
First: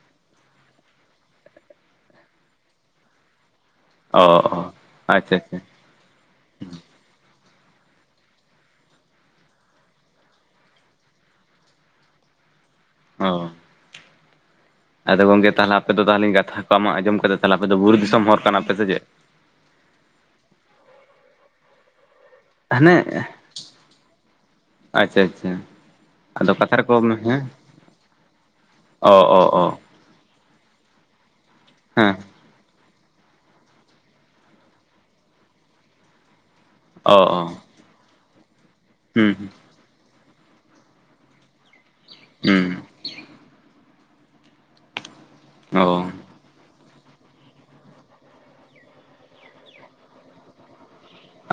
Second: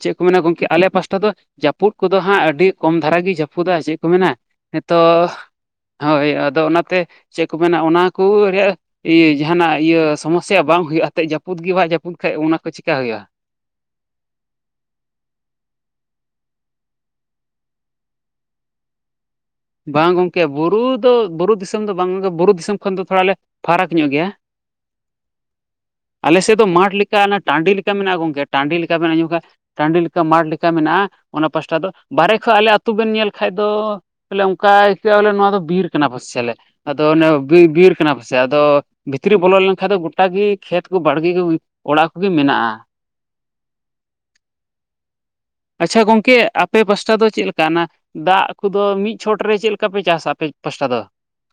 ᱪᱮᱫ ᱠᱚ ᱢᱮᱱᱟ ᱜᱚᱝᱠᱮ ᱟᱞᱮ ᱯᱟᱥᱴᱟ ᱫᱚ ᱡᱟᱹᱯᱩᱫ ᱠᱚᱫᱚ ᱦᱟᱸᱜ ᱟᱹᱰᱤ ᱠᱚᱢ ᱫᱷᱟᱨᱟ ᱜᱮ ᱡᱟᱹᱯᱩᱫᱟ ᱪᱮᱫ ᱠᱚ ᱚ ᱢᱮᱱᱟ ᱚ ᱱᱤᱛᱚᱜ ᱟᱪᱪᱷᱟ ᱟᱪᱪᱷᱟ ᱦᱳᱭ ᱟᱫᱚ ᱚᱱᱟᱛᱮ ᱪᱮᱫ ᱠᱚ ᱢᱮᱱᱟ ᱚᱱᱟ ᱠᱚ ᱨᱮᱭᱟᱜ ᱤᱭᱟᱹ ᱡᱟᱦᱟᱱᱟᱜ ᱤᱭᱟᱹ ᱥᱚᱢᱚᱥᱟ ᱥᱮ ᱵᱟᱝ ᱦᱩᱭᱩᱜᱼᱟ᱾ ᱮᱛᱮᱫ ᱡᱟᱹᱯᱩᱫ ᱜᱮ ᱵᱟᱭ ᱡᱟᱹᱯᱩ ᱠᱷᱟᱱᱡ ᱚᱱᱟᱠᱚ ᱪᱤᱠᱟ ᱦᱩᱭᱩᱜᱼᱟ᱾ ᱚ ᱟᱫᱚ ᱜᱚᱝᱠᱮ ᱛᱟᱦᱚᱞᱮ ᱟᱯᱮ ᱫᱚ ᱛᱟᱦᱚᱞᱮᱧ ᱠᱟᱛᱷᱟ ᱠᱚ ᱢᱟᱜ ᱟᱸᱡᱚᱢ ᱠᱟᱛᱮ ᱛᱟᱦᱚᱞᱮ ᱟᱯᱮ ᱫᱚ ᱵᱩᱨᱩ ᱫᱤᱥᱚᱢ ᱦᱚᱲ ᱠᱟᱱᱟᱯᱮ ᱥᱮ ᱪᱮᱫ? ᱵᱟᱝ ᱜᱚᱝᱠᱮ ᱵᱩᱨᱩ ᱫᱚ ᱵᱩᱨᱩ ᱫᱤᱥᱚᱢ ᱫᱚ ᱵᱟᱝ ᱜᱮ ᱵᱩᱨᱩ ᱫᱤᱥᱚᱢ ᱠᱷᱚᱱ ᱦᱟᱱᱮ ᱫᱚ ᱛᱷᱚᱲᱟᱞᱮ ᱯᱷᱟᱨᱟᱠ ᱧᱚᱜ ᱜᱮᱭᱟ᱾ ᱟᱪᱪᱷᱟ ᱟᱪᱪᱷᱟ ᱟᱫᱚ ᱟᱞᱮᱥᱮᱫ ᱫᱚ ᱠᱟᱛᱷᱟ ᱢᱟᱴ ᱨᱮᱠᱚ ᱞᱮᱠᱟ ᱚᱱᱟ ᱦᱮᱸ ᱴᱟᱺᱰᱤ ᱞᱮᱠᱟ ᱢᱮᱱᱟᱜᱼᱟ ᱜᱚᱝᱠᱮ ᱴᱟᱺᱰᱤ ᱞᱮᱠᱟ ᱚ ᱢᱮᱱᱟᱜᱼᱟ ᱡᱠᱷᱟᱱ ᱚ ᱚ ᱴᱟᱺᱰᱤ ᱞᱮᱠᱟ᱾ ᱞᱮᱠᱟ ᱢᱟᱴ ᱞᱮᱠᱟ ᱢᱮᱱᱟᱜᱼᱟ ᱚᱱᱟ ᱯᱟᱥᱴᱟ ᱫᱚ ᱦᱮᱸ ᱵᱟᱦᱨᱮ ᱠᱷᱚᱡ ᱟᱞᱮ ᱟᱛᱳ ᱵᱮᱱ ᱧᱮᱞ ᱠᱷᱟᱱ ᱫᱚ ᱛᱚᱞᱮ ᱚᱱᱠᱟ ᱟᱹᱭᱠᱟᱹᱜᱼᱟ ᱵᱚᱞᱮ ᱱᱚᱣᱟ ᱫᱚ ᱵᱤᱨ ᱠᱟᱱᱟ ᱯᱟᱥᱮ ᱟᱞᱮ ᱟᱫᱚ ᱚ ᱚᱱᱮ ᱚ ᱵᱤᱨ ᱠᱟᱱᱟ ᱯᱟᱥᱮ ᱟᱫᱚ ᱵᱷᱤᱛᱨᱤ ᱦᱩᱸ ᱵᱚᱞᱚ ᱞᱮᱱᱠᱷᱟᱱ ᱫᱚ ᱜᱚᱴᱟᱜ ᱜᱮ ᱠᱷᱮᱛ ᱠᱚ ᱵᱟᱲᱜᱮ ᱚᱲᱟᱜ ᱠᱚᱜᱮ ᱦᱩᱸ ᱢᱮᱱᱟᱜᱼᱟ᱾ ᱟᱪᱪᱷᱟ ᱚ ᱜᱚᱝᱠᱮ ᱟᱯᱮ ᱯᱟᱥᱴᱟ ᱫᱚ ᱪᱮᱫ ᱞᱮᱠᱟ ᱚᱱᱟ ᱫᱟᱜ ᱠᱚᱫᱚ ᱢᱤᱫ ᱪᱷᱚᱴ ᱨᱮ ᱪᱮᱫ ᱞᱮᱠᱟ ᱯᱮ ᱪᱟᱥᱟ ᱟᱯᱮ ᱯᱟᱥᱴᱟ ᱫᱚ?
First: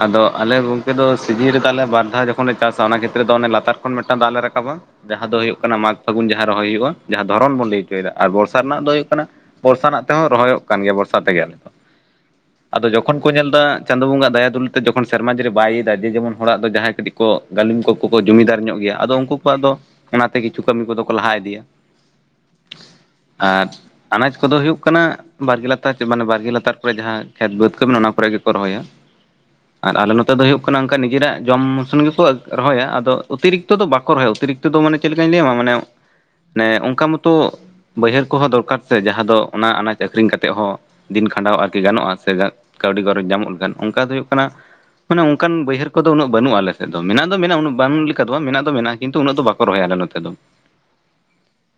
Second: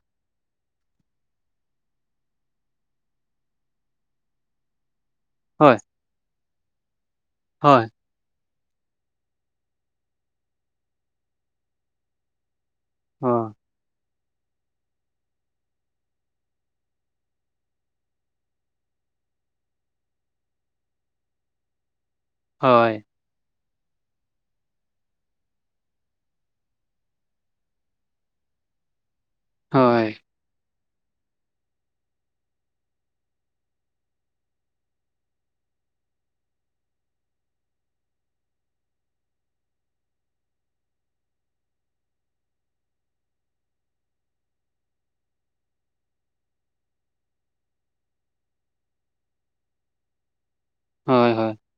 ᱟᱫᱚ ᱟᱞᱮ ᱜᱚᱝᱠᱮ ᱫᱚ ᱥᱤᱡᱤᱱ ᱨᱮᱫᱚᱮ ᱵᱟᱨ ᱫᱷᱟᱣ ᱡᱚᱠᱷᱚᱱ ᱞᱮ ᱪᱟᱥᱟ ᱚᱱᱟ ᱠᱷᱮᱛᱨᱮᱫᱚ ᱚᱱᱮ ᱞᱟᱛᱟᱨ ᱠᱷᱚᱱ ᱢᱤᱫᱴᱟᱝ ᱫᱟᱜ ᱞᱮ ᱨᱟᱠᱟᱵᱟ ᱡᱟᱦᱟᱸ ᱫᱚ ᱦᱩᱭᱩᱜ ᱠᱟᱱᱟ ᱦᱳᱭ ᱢᱟᱜᱽ ᱯᱷᱟᱹᱜᱩᱱ ᱡᱟᱦᱟᱸ ᱨᱚᱦᱚᱭ ᱦᱩᱭᱩᱜᱼᱟ ᱡᱟᱦᱟᱸ ᱫᱷᱚᱨᱚᱱ ᱵᱚᱱ ᱞᱟᱹᱭ ᱦᱳᱭ ᱦᱚᱪᱚᱭᱮᱫᱟ ᱟᱨ ᱵᱚᱨᱥᱟ ᱨᱮᱱᱟᱜ ᱫᱚ ᱦᱩᱭᱩᱜ ᱠᱟᱱᱟ ᱵᱚᱨᱥᱟ ᱨᱮᱱᱟᱜ ᱛᱮᱦᱚᱸ ᱨᱚᱦᱚᱭᱚᱜ ᱠᱟᱱ ᱜᱮᱭᱟ ᱵᱚᱨᱥᱟ ᱛᱮᱜᱮ ᱟᱞᱮ ᱫᱚ ᱟᱫᱚ ᱡᱚᱠᱷᱚᱱ ᱠᱚ ᱦᱳᱭ ᱧᱮᱞᱫᱟ ᱪᱟᱸᱫᱳ ᱵᱚᱸᱜᱟᱜ ᱫᱟᱭᱟ ᱩᱞ ᱡᱚᱠᱷᱚᱱ ᱥᱮᱨᱢᱟ ᱡᱟᱹᱨᱤ ᱵᱟᱭ ᱭᱮᱫᱟ ᱡᱮ ᱡᱮᱢᱚᱱ ᱦᱚᱲᱟᱜ ᱫᱚ ᱡᱟᱦᱟᱸᱭ ᱠᱟᱹᱴᱤᱡ ᱠᱚ ᱜᱟᱹᱞᱤᱢ ᱠᱚᱠᱚ ᱠᱚ ᱡᱩᱤᱫᱟᱨ ᱧᱚᱜ ᱜᱮᱭᱟ ᱟᱫᱚ ᱩᱱᱠᱩ ᱠᱚᱣᱟᱜ ᱫᱚ ᱚᱱᱟᱛᱮ ᱠᱤᱪᱷᱩ ᱠᱟᱹᱢᱤ ᱠᱚᱫᱚ ᱠᱚ ᱞᱟᱦᱟ ᱤᱫᱤᱭᱟ᱾ ᱦᱳᱭ ᱟᱨ ᱟᱱᱟᱡ ᱠᱚᱫᱚ ᱦᱩᱭᱩᱜ ᱠᱟᱱᱟ᱾ ᱵᱟᱨᱜᱮ ᱞᱟᱛᱟᱨ ᱢᱟᱱᱮ ᱵᱟᱨᱮ ᱞᱟᱛᱟᱨ ᱠᱚᱨᱮ ᱡᱟᱦᱟᱸ ᱠᱷᱮᱛ ᱵᱟᱹᱫᱽ ᱠᱚ ᱢᱮᱱᱟᱜᱼᱟ ᱚᱱᱟ ᱠᱚᱨᱮ ᱜᱮᱠᱚ ᱨᱚᱦᱚᱭᱟ᱾ ᱟᱨ ᱦᱳᱭ ᱟᱞᱮ ᱱᱚᱛᱮ ᱫᱚ ᱦᱩᱭᱩᱜ ᱚᱱᱠᱟ ᱱᱤᱡᱮᱨᱟᱜ ᱡᱚᱢ ᱢᱥᱚᱱ ᱜᱮᱠᱚ ᱨᱚᱦᱚᱭᱟ᱾ ᱟᱫᱚ ᱚᱛᱤᱨᱤᱠᱛᱚ ᱫᱚ ᱵᱟᱠᱚ ᱨᱚᱦᱚᱭᱟ ᱚᱛᱤᱨᱤᱠᱛᱚ ᱫᱚ ᱢᱟᱱᱮ ᱪᱮᱫ ᱞᱮᱠᱟᱧ ᱞᱟᱹᱭᱟᱢᱟ ᱢᱟᱱᱮ ᱚᱱᱠᱟ ᱢᱚᱛᱚ ᱵᱟᱹᱭᱦᱟᱹᱲ ᱠᱚᱦᱚᱸ ᱫᱚᱨᱠᱟᱨ ᱛᱮ ᱡᱟᱦᱟᱸ ᱫᱚ ᱚᱱᱟ ᱟᱱᱟᱡ ᱟᱠᱷᱨᱤᱧ ᱠᱟᱛᱮᱫ ᱦᱚᱸ ᱫᱤᱱ ᱠᱷᱟᱸᱰᱟᱣ ᱟᱨᱠᱤ ᱜᱟᱱᱚᱜᱼᱟ ᱥᱮ ᱠᱟᱹᱣᱰᱤ ᱜᱚᱨᱚᱡᱽ ᱧᱟᱢᱚᱜ ᱠᱷᱟᱱ ᱚᱱᱠᱟ ᱫᱚ ᱦᱩᱭᱩᱜ ᱠᱟᱱᱟ᱾ ᱢᱟᱱᱮ ᱚᱱᱠᱟᱱ ᱵᱟᱹᱭᱦᱟᱹᱨ ᱠᱚᱫᱚ ᱩᱱᱟᱹᱜ ᱵᱟᱹᱱᱩᱜᱼᱟ ᱟᱞᱮᱫ ᱫᱚ ᱢᱮᱱᱟᱜ ᱫᱚ ᱢᱮᱱᱟᱜᱼᱟ ᱩᱱᱟᱹ ᱵᱟᱹᱱᱜ ᱞᱮᱠᱟ ᱫᱚ ᱵᱟᱝ ᱢᱮᱱᱟᱜ ᱫᱚ ᱢᱮᱱᱟᱜᱼᱟ ᱠᱤᱱᱛᱩ ᱩᱱᱟᱹᱜ ᱫᱚ ᱵᱟᱠᱚ ᱨᱚᱦᱚᱭᱟ ᱟᱞᱮ ᱱᱚᱛᱮ ᱫᱚ᱾ <inaudible>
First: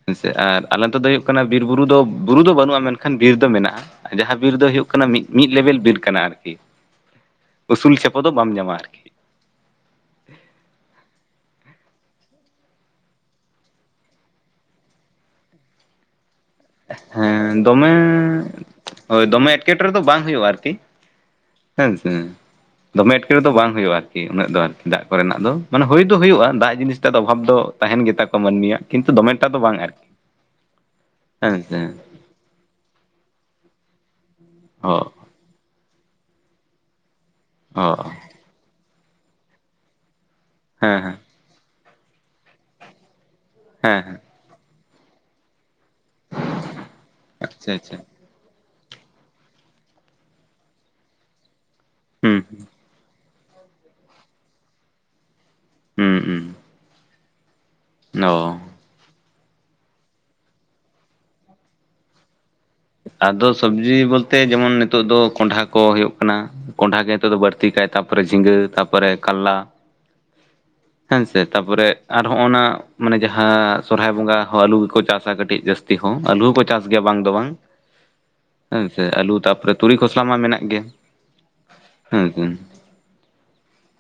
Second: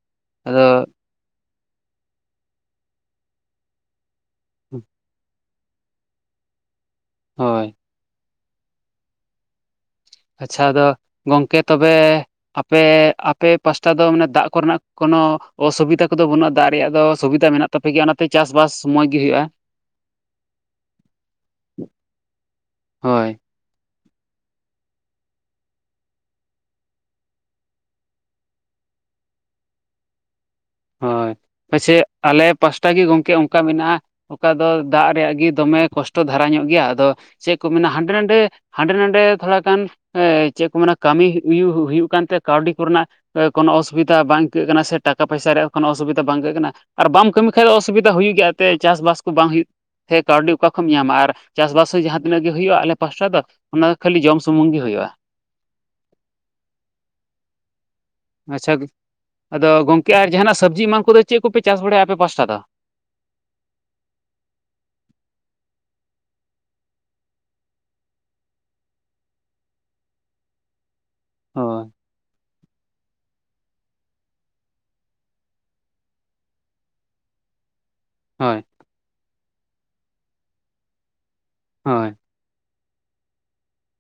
ᱦᱮᱸᱥᱮ ᱟᱨ ᱟᱫᱚ ᱟᱞᱮᱱᱛᱮ ᱫᱚ ᱦᱩᱭᱩᱜ ᱠᱟᱱᱟ ᱵᱤᱨ ᱵᱩᱨᱩ ᱫᱚ ᱵᱩᱨᱩ ᱫᱚ ᱵᱟᱹᱱᱩᱜᱼᱟ ᱢᱮᱱᱠᱷᱟᱱ ᱵᱤᱨ ᱫᱚ ᱢᱮᱱᱟᱜᱼᱟ᱾ ᱡᱟᱦᱟᱸ ᱵᱤᱨ ᱫᱚ ᱦᱩᱭᱩᱜ ᱠᱟᱱᱟ ᱢᱤᱫ ᱢᱤᱫ ᱞᱮᱵᱮᱞ ᱵᱤᱨ ᱠᱟᱱᱟ ᱟᱨᱠᱤ ᱦᱳᱭ ᱥᱩᱞ ᱪᱷᱟᱯᱚ ᱫᱚ ᱵᱟᱢ ᱧᱟᱢᱟ ᱟᱨᱠᱤ ᱟᱪᱪᱷᱟ ᱟᱫᱚ ᱜᱚᱝᱠᱮ ᱛᱚᱵᱮ ᱟᱯᱮ ᱟᱯᱮ ᱯᱟᱥᱴᱟ ᱫᱚ ᱢᱟᱱᱮ ᱫᱟᱜ ᱠᱚᱨᱮᱱᱟᱜ ᱠᱚᱱᱚ ᱚᱥᱩᱵᱤᱫᱟ ᱠᱚᱫᱚ ᱵᱟᱹᱱᱩᱜᱼᱟ ᱫᱟᱜ ᱨᱮᱭᱟᱜ ᱫᱚ ᱥᱩᱵᱤᱫᱟ ᱦᱮᱸ ᱢᱮᱱᱟᱜ ᱫᱚᱢᱮ ᱛᱟᱯᱮᱜ ᱜᱮᱭᱟ ᱚᱱᱟᱛᱮ ᱪᱟᱥᱵᱟᱥ ᱢᱚᱡᱽ ᱜᱮ ᱦᱩᱭᱩᱜᱼᱟ᱾ ᱦᱮᱸᱥᱮ ᱫᱚᱢᱮ ᱦᱳᱭ ᱮᱴᱠᱮᱴᱮ ᱫᱚ ᱵᱟᱝ ᱦᱩᱭᱩᱜᱼᱟ᱾ ᱠᱤ ᱟᱨᱤ ᱩᱱᱟᱹᱜ ᱫᱚ ᱟᱨᱠᱤ ᱫᱟᱜ ᱠᱚᱨᱮᱱᱟᱜ ᱫᱚ ᱢᱟᱱᱮ ᱦᱩᱭ ᱫᱚ ᱦᱩᱭᱩᱜᱼᱟ ᱫᱟᱜ ᱡᱤᱱᱤᱥᱴ ᱫᱚ ᱚᱵᱷᱟᱵᱽ ᱫᱚ ᱛᱟᱦᱮᱱ ᱜᱮᱛᱟ ᱠᱚᱣᱟ ᱢᱟᱹᱱᱢᱤᱭᱟᱜ᱾ ᱠᱤᱱᱛᱩ ᱫᱚᱢᱮᱴᱟᱜ ᱫᱚ ᱵᱟᱝ ᱟᱨᱠᱤ ᱦᱳᱭ ᱦᱮᱸ ᱥᱮ ᱯᱟᱪᱮᱫ ᱟᱞᱮ ᱯᱟᱥᱴᱟ ᱜᱮ ᱜᱚᱢᱠᱮ ᱚᱱᱠᱟ ᱢᱮᱱᱟᱜᱼᱟ᱾ ᱚᱠᱟ ᱫᱚ ᱚ ᱫᱟᱜ ᱨᱮᱭᱟᱜ ᱜᱮ ᱫᱚᱢᱮ ᱠᱚᱥᱴᱚ ᱫᱷᱟᱨᱟ ᱧᱚᱜ ᱜᱮᱭᱟ, ᱟᱫᱚ ᱪᱮᱫ ᱠᱚ ᱚ ᱢᱮᱱᱟ ᱦᱟᱸᱰᱮ ᱱᱷᱟᱰᱮ ᱦᱟᱸᱰᱮ ᱱᱟᱰᱮ ᱛᱷᱚᱲ ᱜᱟᱱ ᱪᱮᱫ ᱠᱚ ᱢᱮᱱᱟ ᱦᱮᱸ ᱦᱮᱸ ᱠᱟᱹᱢᱤ ᱦᱩᱭᱩ ᱩᱭᱩᱜ ᱠᱟᱱᱛᱮ ᱠᱟᱹᱣᱰᱤ ᱠᱚᱨᱮᱱᱟᱜ ᱠᱚᱱᱳ ᱦᱮᱸ ᱚᱥᱩᱵᱤᱫᱟ ᱦᱮᱸ ᱵᱟᱝ ᱟᱹᱭᱠᱟᱹᱜ ᱠᱟᱱᱟ ᱥᱮ ᱴᱟᱠᱟ ᱯᱚᱭᱥᱟ ᱨᱮᱭᱟᱜ ᱠᱳᱱᱳ ᱚᱥᱩᱵᱤᱫᱟ ᱵᱟᱝ ᱜᱮ ᱠᱟᱱᱟ ᱟᱨ ᱵᱟᱢ ᱠᱟᱹᱢᱤ ᱠᱷᱟᱡ ᱟᱪᱪᱷᱟ ᱫᱚ ᱟᱪᱪᱷᱟ ᱚᱥᱩᱵᱤᱫᱟ ᱦᱩᱭᱩᱜ ᱜᱮᱭᱟ᱾ ᱛᱮ ᱪᱟᱥᱵᱟᱥ ᱠᱚ ᱵᱟᱝ ᱦᱩᱭᱩᱜ ᱛᱮ ᱠᱟᱹᱣᱰᱤ ᱚᱠᱟ ᱠᱷᱚᱱ ᱧᱟᱢᱟ ᱟᱨ ᱪᱟᱥᱵᱟᱥ ᱦᱚᱸ ᱡᱟᱦᱟᱸ ᱦᱩᱸ ᱛᱤᱱᱟᱹᱜ ᱜᱮ ᱦᱩᱭᱩᱜᱼᱟ ᱟᱞᱮ ᱯᱟᱥᱴᱟ ᱫᱚ ᱚᱱᱟ ᱫᱚ ᱠᱷᱟᱹᱞᱤ ᱡᱚᱢ ᱥᱩᱢᱩᱝ ᱜᱮ ᱦᱩᱭᱩᱜᱼᱟ᱾ ᱦᱩᱸ ᱦᱩᱸ ᱚ ᱟᱪᱪᱷᱟ ᱟᱫᱚ ᱜᱚᱢᱠᱮ ᱟᱨ ᱡᱟᱦᱟᱱᱟᱜ ᱥᱚᱵᱽᱡᱤ ᱮᱢᱟᱱ ᱠᱚᱫᱚ ᱪᱮᱫ ᱠᱚᱯᱮ ᱪᱟᱥ ᱵᱟᱲᱟᱭᱟ ᱟᱯᱮ ᱯᱟᱥᱴᱟ ᱫᱚ? ᱟᱫᱚ ᱥᱚᱵᱽᱡᱤ ᱵᱚᱞᱛᱮ ᱡᱮᱢᱚᱱ ᱱᱤᱛᱚᱜ ᱫᱚ ᱠᱚᱸᱰᱷᱟ ᱠᱚ ᱦᱩᱭᱩᱜ ᱠᱟᱱᱟ᱾ ᱠᱚᱸᱰᱷᱟ ᱜᱮ ᱱᱤᱛᱚᱜ ᱫᱚ ᱵᱟᱹᱲᱛᱤ ᱠᱷᱟᱭ ᱛᱟᱯᱚᱨ ᱡᱷᱤᱸᱜᱟᱹ ᱛᱟᱯᱚᱨ ᱠᱟᱞᱞᱟ, <inaudible> ᱦᱮᱸ ᱥᱮ ᱦᱳᱭ ᱛᱟᱯᱚᱨᱮ ᱟᱨ ᱦᱚᱸᱜᱼ ᱚᱱᱟ ᱢᱟᱱᱮ ᱡᱟᱦᱟᱸ ᱥᱚᱨᱦᱟᱭ ᱵᱚᱸᱜᱟ ᱦᱚᱸ ᱟᱹᱞᱩ ᱜᱮᱠᱚ ᱪᱟᱥᱟ ᱠᱟᱹᱴᱤᱡ ᱡᱟᱹᱥᱛᱤ ᱦᱚᱸ ᱟᱹᱞᱩ ᱦᱚᱸᱠᱚ ᱪᱟᱥ ᱜᱮᱭᱟ᱾ ᱵᱟᱝ ᱫᱚ ᱵᱟᱝ ᱦᱚᱭ ᱦᱮᱸᱥᱮ ᱟᱞᱩ ᱛᱟᱯᱚᱨᱮ ᱛᱩᱲᱤ ᱠᱷᱚᱥᱞᱟ ᱢᱟ ᱢᱮᱱᱟᱜ ᱜᱮᱭᱟ᱾ ᱦᱳᱭ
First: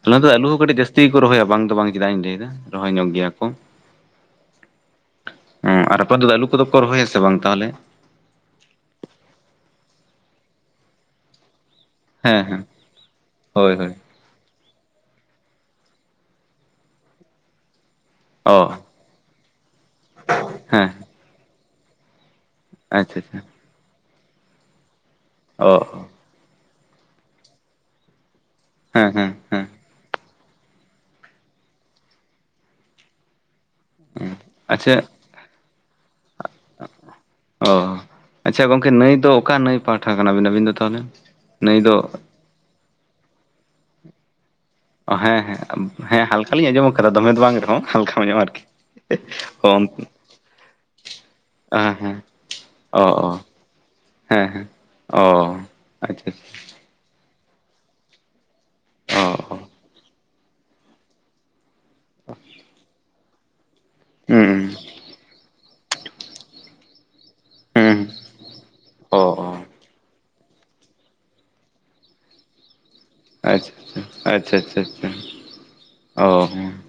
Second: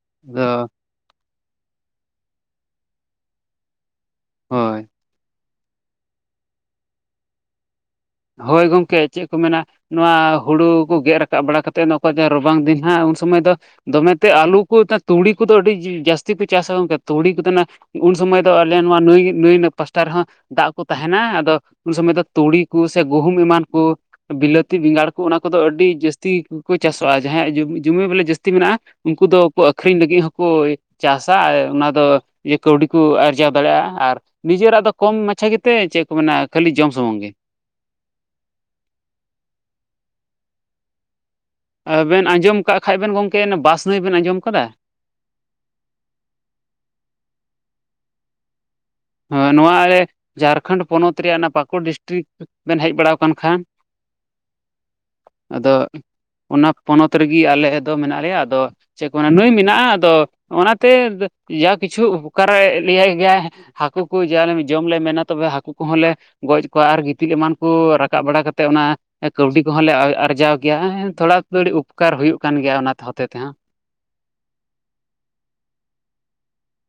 ᱚᱱᱟ ᱫᱚ ᱟᱞᱩ ᱦᱚᱸ ᱠᱟᱹᱴᱤᱡ ᱡᱟᱥᱛᱤ ᱛᱤ ᱠᱚ ᱨᱚᱦᱚᱭᱟ ᱵᱟᱝ ᱫᱚ ᱵᱟᱝ ᱪᱮᱫᱟᱜ ᱤᱧ ᱞᱟᱹᱭᱮᱫᱟ ᱨᱚᱦᱚᱭ ᱧᱚᱜ ᱜᱮᱭᱟ ᱠᱚ ᱦᱳᱭ ᱦᱮᱸ ᱟᱨ ᱟᱯᱟ ᱫᱚ ᱟᱞᱩ ᱠᱚᱫᱚ ᱠᱚ ᱨᱚᱦᱚᱭᱟ ᱥᱮ ᱵᱟᱝ ᱛᱟᱦᱚᱞᱮ ᱦᱳᱭ ᱜᱚᱢᱠᱮ ᱪᱮᱫ ᱠᱚ ᱢᱮᱱᱟ ᱱᱚᱣᱟ ᱦᱩᱲᱩ ᱠᱚ ᱜᱮᱫ ᱨᱟᱠᱟᱵ ᱵᱟᱲᱟ ᱠᱟ ᱠᱟᱛᱮᱫ᱾ ᱦᱮᱸ ᱨᱟᱵᱟᱝ ᱦᱮᱸ ᱫᱤᱱ ᱦᱟᱸᱜ ᱩᱱ ᱥᱚᱢᱚᱭ ᱫᱚ ᱦᱳᱭ ᱦᱳᱭ ᱫᱚᱢᱮ ᱛᱮ ᱟᱞᱩ ᱠᱚ ᱛᱩᱲᱤ ᱠᱚᱫᱚ ᱟᱹᱰᱤ ᱡᱟᱹᱥᱛᱤ ᱠᱚ ᱪᱟᱥᱟ, ᱚᱱᱠᱟ ᱛᱩᱲᱤ ᱠᱚ ᱛᱟᱦᱮ ᱩᱱ ᱥᱚᱢᱚᱭ ᱫᱚ ᱚ ᱞᱮᱱ ᱱᱚᱣᱟ ᱱᱟᱹᱭ ᱯᱟᱥᱴᱟ ᱨᱮᱦᱚᱸ ᱫᱟᱜ ᱠᱚ ᱦᱮᱸ ᱛᱟᱦᱮᱸᱱᱟ, ᱟᱫᱚ ᱩᱱ ᱥᱚᱢᱚᱭ ᱫᱚ ᱛᱩᱲᱤ ᱥᱮ ᱟᱪᱪᱷᱟ ᱜᱩᱦᱩᱢ ᱟᱪᱪᱷᱟ ᱮᱢᱟᱱ ᱠᱚ, ᱵᱤᱞᱟᱹᱛᱤ, ᱵᱮᱸᱜᱟᱲ ᱠᱚ, ᱚᱱᱟ ᱠᱚᱫᱚ ᱚ ᱟᱹᱰᱤ ᱡᱟᱹᱥᱛᱤ ᱾ ᱡᱟᱹᱥᱛᱤ ᱠᱚ ᱪᱟᱥᱚᱜᱼᱟ, ᱡᱟᱦᱟᱸᱭᱟᱜ ᱡᱩᱚᱢᱤ ᱵᱚᱞᱮ ᱡᱟᱹᱥᱛᱤ ᱢᱮᱱᱟᱜᱼᱟ ᱦᱮᱸ ᱩᱱᱠᱩ ᱦᱮᱸ ᱦᱮᱸ ᱫᱚᱠᱚ ᱟᱹᱠ ᱟᱠᱷᱨᱤᱧ ᱞᱟᱹᱜᱤᱫ ᱦᱚᱸᱠᱚ ᱪᱟᱥᱟ ᱟᱨ ᱚᱱᱟ ᱫᱚ ᱠᱟᱹᱣᱰᱤ ᱠᱚ ᱟᱨ ᱟᱨᱡᱟᱣ ᱫᱟᱲᱮᱭᱟᱜᱼᱟ, ᱟᱨ ᱱᱤᱡᱮᱨᱟᱜ ᱫᱚ ᱟᱪᱪᱷᱟ ᱠᱚᱢ ᱢᱟᱪᱷᱟ ᱜᱮᱛᱮ ᱪᱮᱫ ᱠᱚ ᱢᱮᱱᱟ ᱠᱷᱟᱹᱞᱤ ᱡᱚᱢ ᱥᱩᱢᱩᱝ ᱜᱮ ᱾ ᱚ ᱟᱪᱷᱟ ᱜᱚᱝᱠᱮ ᱱᱟᱹᱭ ᱫᱚ ᱚᱠᱟ ᱱᱟᱹᱭ ᱯᱟᱦᱟᱴᱟ ᱠᱟᱱᱟᱵᱤᱱ ᱟᱹᱵᱤᱱ ᱫᱚ ᱛᱟᱦᱚᱞᱮ? ᱱᱟᱹᱭ ᱫᱚ ᱟᱵᱮᱱ ᱟᱸᱡᱚᱢ ᱠᱟᱜ ᱠᱷᱟᱡ ᱵᱮᱱ ᱜᱚᱝᱠᱮ ᱵᱟᱥ ᱱᱟᱹᱭ ᱵᱮᱱ ᱟᱸᱡᱚᱢ ᱠᱟᱫᱟ ᱦᱮᱸᱻᱦᱮᱸᱻᱦᱮᱸ ᱦᱟᱞᱠᱟᱞᱤᱧ ᱟᱸᱡᱚᱢ ᱠᱟᱫᱟ ᱫᱚᱢᱮ ᱫᱚ ᱵᱟᱝ ᱨᱮᱦᱚᱸ ᱦᱟᱞᱠᱟ ᱧᱚᱜᱼᱟ ᱟᱨᱠᱤ ᱾ ᱱᱚᱣᱟ ᱟᱞᱮ ᱡᱷᱟᱲᱠᱷᱚᱸᱰ ᱯᱚᱱᱚᱛ ᱨᱮᱭᱟᱜ ᱚᱱᱟ ᱯᱟᱠᱩᱲ ᱰᱤᱥᱴᱤᱠ ᱵᱮᱱ ᱦᱮᱡ ᱵᱟᱲᱟ ᱠᱟᱱ ᱠᱷᱟᱱ ᱾ ᱦᱮᱸᱻᱦᱮᱸ ᱚ ᱟᱪᱷᱟ ᱟᱪᱷᱟ ᱾ ᱚᱱᱟ ᱯᱚᱱᱚᱛ ᱨᱮᱜᱮ ᱟᱞᱮ ᱫᱚ ᱢᱮᱱᱟᱜ ᱞᱮᱭᱟ ᱟᱫᱚ ᱪᱮᱫ ᱠᱚ ᱢᱮᱱᱟ ᱱᱚᱭ ᱢᱮᱱᱟᱜᱼᱟ ᱾ ᱟᱫᱚ ᱚᱱᱟᱛᱮ ᱡᱟ ᱠᱤᱪᱷᱩ ᱩᱯᱚᱠᱟᱨᱮ ᱞᱮᱭᱟᱭ ᱜᱮᱭᱟᱭ ᱦᱟᱹᱠᱩ ᱦᱟᱹᱠᱩ ᱡᱟ ᱡᱚᱢ ᱞᱮ ᱢᱮᱱᱟ ᱛᱚᱵᱮ ᱦᱟᱹᱠᱩ ᱠᱚᱦᱚᱸ ᱞᱮ ᱜᱚᱡ ᱠᱚᱣᱟ, ᱟᱨ ᱜᱤᱛᱤᱞ ᱮᱢᱟᱱ ᱠᱚ ᱾ ᱠᱚ ᱨᱟᱠᱟᱵ ᱵᱟᱲᱟ ᱠᱟᱛᱮ ᱚᱱᱟ ᱠᱟᱹᱣᱰᱤ ᱠᱚ ᱾ ᱠᱚᱦᱚᱸᱞ ᱞᱮ ᱟᱨᱡᱟᱣ ᱜᱮᱭᱟ ᱛᱷᱚᱲᱟ ᱛᱷᱟᱹᱲᱤ ᱩᱯᱠᱟᱨ ᱦᱩᱭᱩᱜ ᱠᱟᱱ ᱜᱮᱭᱟ ᱚᱱᱟ ᱦᱚᱛᱮ ᱛᱮᱦᱚᱸ ᱾ ᱟᱪᱷᱟ ᱟᱪᱷᱟ ᱚ ᱦᱩᱸ ᱾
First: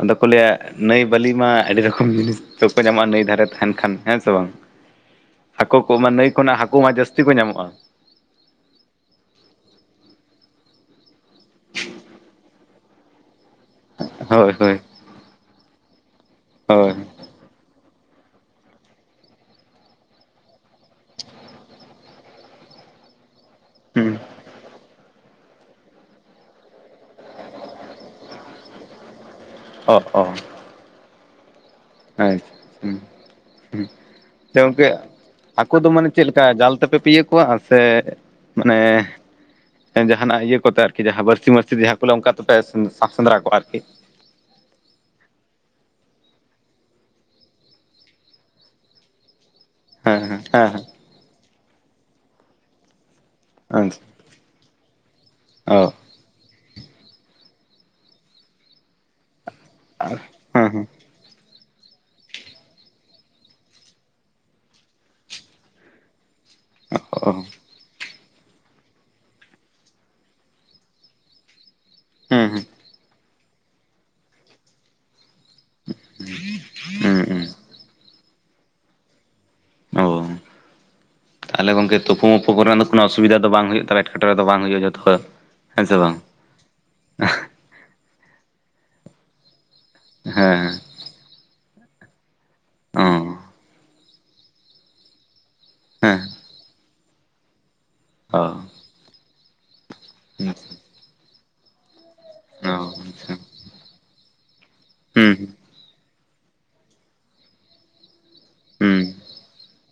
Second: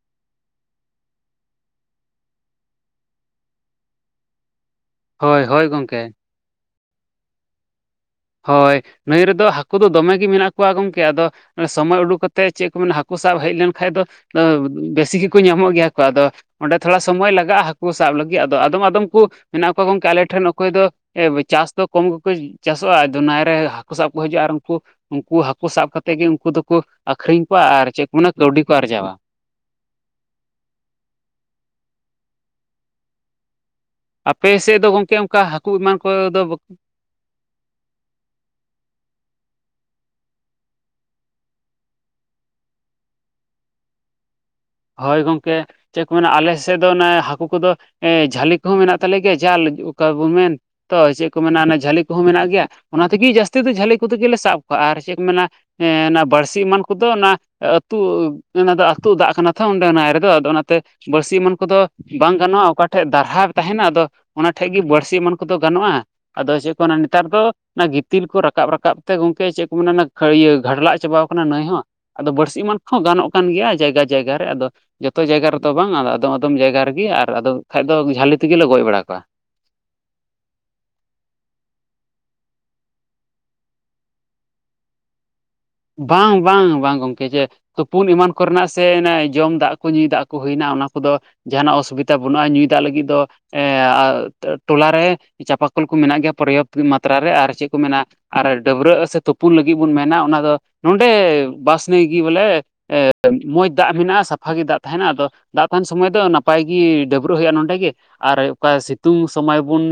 ᱟᱫᱚ ᱠᱚ ᱞᱟᱹᱭᱟ ᱱᱟᱹᱭ ᱵᱟᱹᱞᱤ ᱢᱟ ᱟᱹᱰᱤ ᱨᱚᱠᱚᱢ ᱡᱤᱱᱤᱥ ᱥᱚᱵ <inaudible> ᱠᱚ ᱧᱟᱢᱚᱜᱼᱟ ᱱᱟᱹᱭ ᱫᱷᱟᱨᱮ ᱛᱟᱦᱮᱱ ᱠᱷᱟᱱ ᱦᱮᱸ ᱥᱮ ᱵᱟᱝ? ᱦᱳᱭ ᱦᱳᱭ ᱦᱟᱠᱳ ᱠᱚ ᱜᱚᱢᱠᱮ ᱢᱟ ᱱᱟᱹᱭ ᱠᱷᱚᱱᱟᱜ ᱦᱟᱠᱳ ᱢᱟ ᱡᱟᱹᱥᱛᱤ ᱠᱚ ᱧᱟᱢᱚᱜᱼᱟ᱾ ᱦᱳᱭ᱾ ᱱᱟᱹᱭ ᱨᱮᱫᱚ ᱦᱟᱹᱠᱩ ᱫᱚ ᱫᱚᱢᱮ ᱜᱮ ᱢᱮᱱᱟᱜ ᱠᱚᱣᱟ ᱜᱚᱢᱠᱮ ᱟᱫᱚ ᱥᱚᱢᱚᱭ ᱩᱰᱩᱠ ᱠᱟᱛᱮ ᱪᱮᱫ ᱠᱚ ᱢᱮᱱᱟ ᱦᱟᱹᱠᱩ ᱥᱟᱵ ᱦᱮᱡ ᱞᱮᱱᱠᱷᱟᱱ ᱾ ᱠᱷᱟᱡ ᱫᱚ ᱦᱳᱭ ᱦᱳᱭ ᱵᱮᱥᱤ ᱜᱮᱠᱚ ᱧᱟᱢᱚᱜ ᱜᱮᱭᱟ ᱠᱚ ᱟᱫᱚ ᱚᱸᱰᱮ ᱦᱳᱭ ᱛᱷᱚᱲᱟ ᱥᱚᱢᱚᱭ ᱞᱟᱜᱟᱜᱼᱟ ᱾ ᱦᱟᱠᱳ ᱥᱟᱵ ᱞᱟᱹᱜᱤᱫ ᱟᱫᱚ ᱟᱫᱚᱢ ᱟᱫᱚᱢ ᱠᱚ ᱢᱮᱱᱟᱜ ᱠᱚᱣᱟ, ᱜᱚᱝᱠᱮ ᱟᱞᱮ ᱴᱷᱮᱱ ᱚᱠᱚᱭ ᱫᱚ ᱮ ᱪᱟᱥ ᱫᱚ ᱠᱚᱢ ᱜᱮᱠᱚ ᱪᱟᱥᱚᱜᱼᱟ, ᱟᱫᱚ ᱱᱟᱹᱭ ᱨᱮ ᱦᱟᱹᱠᱩ ᱥᱟᱵ ᱦᱩᱸ ᱠᱚ ᱦᱤᱡᱩᱜᱼᱟ ᱟᱨ ᱩᱱᱠᱩ ᱩᱱᱠᱩ ᱦᱟᱹᱠᱩ ᱥᱟᱵ ᱠᱟᱛᱮ ᱜᱮ ᱩᱱᱠᱩ ᱫᱚᱠᱚ ᱟᱠᱷᱚᱨᱤᱧ ᱠᱚᱣᱼᱟ, ᱟᱨ ᱪᱮᱫ ᱠᱚ ᱢᱮᱱᱟ ᱠᱟᱹᱣᱰᱤ ᱠᱚ ᱟᱨᱡᱟᱣᱼᱟ ᱾ ᱚ-ᱚ ᱾ ᱟᱪᱪ ᱦᱩᱸ <unintelligible> ᱡᱮ ᱟᱯᱮ ᱥᱮᱫ ᱜᱚᱝᱠᱮ ᱫᱚ ᱜᱚᱢᱠᱮ ᱚᱱᱠᱟ ᱦᱟᱠᱳ ᱦᱟᱹᱠᱩ ᱫᱚ ᱮᱢᱟᱱ ᱢᱟᱱᱮ ᱠᱚᱫᱚ ᱪᱮᱫᱞᱮᱠᱟ ᱡᱟᱞ ᱛᱮᱯᱮ ᱯᱤᱭᱟᱹ ᱠᱚᱣᱟ? ᱥᱮ ᱢᱟᱱᱮ ᱡᱟᱦᱟᱱᱟᱜ ᱤᱭᱟᱹ ᱠᱚ ᱛᱮ ᱟᱨᱠᱤ ᱵᱟᱹᱲᱥᱤ ᱢᱟᱲᱥᱤ ᱡᱟᱦᱟᱸ ᱠᱚ ᱚᱱᱠᱟ ᱛᱮᱯᱮ ᱥᱟᱵ ᱥᱮᱸᱫᱽᱨᱟ ᱠᱚᱣᱟ ᱟᱨᱠᱤ? ᱦᱳᱭ ᱜᱚᱢᱠᱮ᱾ ᱪᱮᱫ ᱠᱚ ᱢᱮᱱᱟ ᱟᱞᱮ ᱥᱮᱫ ᱫᱚ ᱚᱱᱟ ᱦᱟᱹᱠᱳ ᱠᱚ ᱫᱚ ᱡᱷᱟᱹᱞᱤ ᱠᱚᱦᱚᱸ ᱢᱮᱱᱟᱜ ᱛᱟᱞᱮ ᱜᱮᱭᱟ ᱡᱟᱞ ᱾ ᱚᱠᱟ ᱦᱮᱸ ᱵᱚᱱ ᱦᱮᱸ ᱢᱮᱱ ᱦᱮᱸ ᱦᱮᱸ ᱛᱚ ᱪᱮᱫ ᱠᱚ ᱢᱮᱱᱟ ᱚᱱᱟ ᱡᱷᱟᱹᱞᱤ ᱠᱚᱦᱚᱸ ᱢᱮᱱᱟᱜ ᱜᱮᱭᱟ, ᱚᱱᱟ ᱛᱮᱜᱮ ᱡᱟᱹᱥᱛᱤ ᱫᱚ ᱡᱷᱟᱹᱞᱤ ᱠᱚ ᱟᱪᱪᱷᱟ ᱛᱮ ᱜᱮᱞᱮ ᱥᱟᱵ ᱠᱚᱣᱟ᱾ ᱟᱨ ᱪᱮᱫ ᱠᱚ ᱢᱮᱱᱟ ᱚ ᱚᱱᱟ ᱵᱟᱹᱲᱥᱤ ᱮᱢᱟᱱ ᱠᱚᱫᱚ ᱚᱱᱟ ᱟᱹᱛᱩ ᱚᱱᱟ ᱫᱚ ᱟᱹᱛᱩ ᱫᱟᱜ ᱠᱟᱱᱟ ᱾ ᱚᱸᱰᱮ ᱱᱟᱹᱭ ᱨᱮᱫᱚ ᱟᱫᱚ ᱦᱮᱸ ᱦᱮᱸ ᱚᱱᱟᱛᱮ ᱵᱟᱹᱲᱥᱤ ᱮᱢᱟᱱ ᱠᱚᱫᱚ ᱵᱟᱝ ᱜᱟᱱᱚᱜᱼᱟ᱾ ᱚᱠᱟ ᱴᱷᱮᱡ ᱫᱟᱨᱦᱟ ᱛᱟᱦᱮᱸᱱᱟ ᱟᱫᱚ ᱚᱱᱟ ᱴᱷᱮᱡ ᱜᱮ ᱵᱟᱹᱲᱥᱤ ᱮᱢᱟᱱ ᱠᱚᱫᱚ ᱜᱟᱱᱚᱜᱼᱟ᱾ ᱟᱫᱚ ᱪᱮᱫ ᱢᱮᱱᱟ ᱚ ᱱᱮᱛᱟᱨ ᱦᱩᱸ ᱫᱚ ᱚᱱᱟ ᱜᱤᱛᱤᱞ ᱠᱚ ᱨᱟᱠᱟᱵ ᱨᱟᱠᱟᱵ ᱛᱮ ᱜᱚᱝᱠᱮ ᱪᱮᱫ ᱠᱚ ᱢᱮᱱᱟ, ᱚᱱᱟ ᱤᱭᱟᱹ ᱜᱷᱟᱰᱞᱟᱜ ᱪᱟᱵᱟ ᱠᱟᱱᱟ ᱱᱟᱹᱭ ᱦᱚᱸ ᱾ ᱟᱫᱚ ᱵᱟᱹᱲᱥᱤ ᱦᱩᱸ ᱮᱢᱟᱱ ᱠᱚᱦᱚᱸ ᱜᱟᱱᱚᱜ ᱠᱟᱱ ᱜᱮᱭᱟ ᱡᱟᱭᱜᱟ ᱡᱟᱭᱜᱟ ᱨᱮ ᱟᱫᱚ ᱡᱚᱛᱚ ᱡᱟᱭᱜᱟ ᱨᱮᱛᱚ ᱵᱟᱝ ᱟᱨ ᱟᱫᱚᱢ ᱟᱫᱚᱢ ᱡᱟᱭᱜᱟ ᱨᱮᱜᱮ ᱦᱩᱸ ᱟᱨ ᱦᱩᱸ ᱟᱫᱚᱢ ᱠᱷᱟᱡ ᱫᱚ ᱡᱷᱟᱹᱞᱤ ᱛᱮᱜᱮ ᱞᱮ ᱜᱚᱡᱽ ᱵᱟᱲᱟ ᱠᱚᱣᱟ ᱾ ᱚ <inaudible> ᱛᱟᱦᱚᱞᱮ ᱜᱚᱢᱠᱮ ᱛᱳᱯᱳ ᱢᱳᱯᱳ ᱠᱚᱨᱮᱱᱟᱜ ᱫᱚ ᱠᱳᱱᱳ ᱚᱥᱩᱵᱤᱫᱷᱟ ᱫᱚ ᱵᱟᱝ ᱦᱩᱭᱩᱜ ᱛᱟᱯᱮ ᱮᱴᱠᱮᱴᱚᱲᱮ ᱫᱚ ᱵᱟᱝ ᱦᱩᱭᱩᱜᱼᱟ? <unintelligible> ᱥᱮ ᱵᱟᱝ ᱵᱟᱝᱻᱵᱟᱝᱻᱵᱟᱝ ᱜᱚᱝᱠᱮ ᱡᱮ ᱛᱳᱯᱳᱱ ᱮᱢᱟᱱ ᱠᱚᱨᱮᱱᱟᱜ ᱥᱮ ᱡᱚᱢ ᱫᱟᱜ ᱠᱚ ᱧᱩᱭ ᱫᱟᱜ ᱠᱚ ᱦᱮᱸ ᱦᱩᱭᱱᱟ ᱚᱱᱟ ᱠᱚᱫᱚ ᱡᱟᱦᱟᱱᱟᱜ ᱚᱥᱩᱵᱤᱫᱷᱟ ᱵᱟᱹᱱᱩᱜᱼᱟ᱾ ᱧᱩᱭ ᱫᱟᱜ ᱞᱟᱹᱜᱤᱫ ᱫᱚ ᱦᱮᱸ ᱾ ᱮ ᱴᱚᱞᱟ ᱨᱮ ᱪᱟᱯᱟᱠᱚᱞ ᱠᱚ ᱢᱮᱱᱟᱜ ᱜᱮᱭᱟ ᱯᱚᱨᱭᱟᱯᱛᱚ ᱢᱟᱛᱨᱟ ᱨᱮ ᱟᱨ ᱪᱮᱫ ᱠᱚ ᱢᱮᱱᱟ ᱚ ᱟᱨ ᱦᱮᱸ ᱰᱟᱹᱵᱽᱨᱟᱹᱜ ᱥᱮ ᱛᱩᱯᱩᱱ ᱞᱟᱹᱜᱤᱫ ᱵᱚᱱ ᱢᱮᱱᱟ ᱚᱱᱟ ᱫᱚ ᱱᱚᱰᱮ ᱵᱟᱥ ᱱᱟᱹᱭ ᱜᱮ ᱵᱚᱞᱮ ᱚ ᱚ ᱾ ᱮ ᱟᱪᱪᱷᱟ ᱢᱚᱸᱡᱽ ᱫᱟᱜ ᱢᱮᱱᱟᱜᱼᱟ, ᱥᱟᱯᱷᱟ ᱜᱮ ᱫᱟᱜ ᱛᱟᱦᱮᱱᱟ ᱟᱫᱚ ᱦᱩᱸ ᱫᱟᱜ ᱛᱟᱦᱮᱱ ᱥᱚᱢᱚᱭ ᱫᱚ ᱱᱟᱯᱟᱭ ᱜᱮ ᱰᱟᱹᱵᱽᱨᱟᱹᱜ ᱦᱩᱭᱩᱜᱼᱟ᱾ ᱱᱚᱸᱰᱮ ᱜᱮ ᱟᱨ ᱚᱠᱟ ᱦᱩᱸ ᱥᱤᱛᱩᱝ ᱥᱚᱢᱚᱭ ᱵᱚᱱ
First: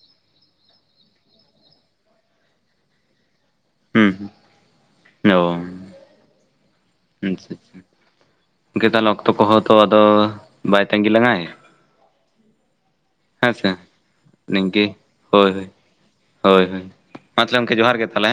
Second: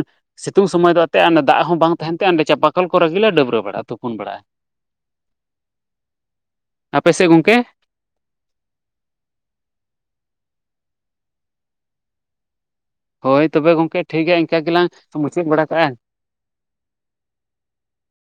ᱥᱤᱛᱩᱝ ᱥᱚᱢᱚᱭ ᱫᱚ ᱚᱛᱮ ᱫᱟᱜ ᱦᱚᱸ ᱵᱟᱝ ᱛᱟᱦᱮᱱ ᱛᱮ ᱚᱰᱮ ᱪᱟᱯᱟᱠᱚᱞ ᱠᱚᱨᱮ ᱜᱮᱞᱮ ᱰᱟᱹᱵᱽᱨᱟᱹ ᱵᱟᱲᱟᱜᱼᱟ ᱦᱩᱸ ᱛᱩᱯᱩᱱ ᱵᱟᱲᱟᱜᱼᱟ ᱾ ᱚ ᱟᱯᱮ ᱥᱮᱡ ᱟᱪᱪᱷᱟ ᱜᱚᱝᱠᱮ ᱟᱪᱪᱷᱟ <unintelligible> ᱚᱠᱛᱚ ᱠᱚᱦᱚᱸ ᱛᱚ ᱟᱫᱚ ᱵᱟᱭ ᱛᱟᱺᱜᱤ ᱞᱟᱝᱟᱭ ᱦᱳᱭ ᱦᱮᱸ ᱥᱮ ᱛᱚᱵᱮ ᱜᱚᱝᱠᱮ ᱴᱷᱤᱠ ᱜᱮᱭᱟ ᱤᱱᱠᱟ ᱱᱤᱝᱠᱟᱹ ᱜᱮᱞᱟᱝ ᱢᱩᱪᱟᱹᱫ ᱦᱳᱭ ᱵᱟᱲᱟ ᱦᱳᱭ ᱠᱟᱜᱼᱟ᱾ ᱦᱳᱭ ᱦᱳᱭ ᱢᱟ ᱛᱟᱦᱚᱞᱮ ᱜᱚᱢᱠᱮ ᱡᱚᱦᱟᱨ ᱜᱮ ᱛᱟᱦᱚᱞᱮ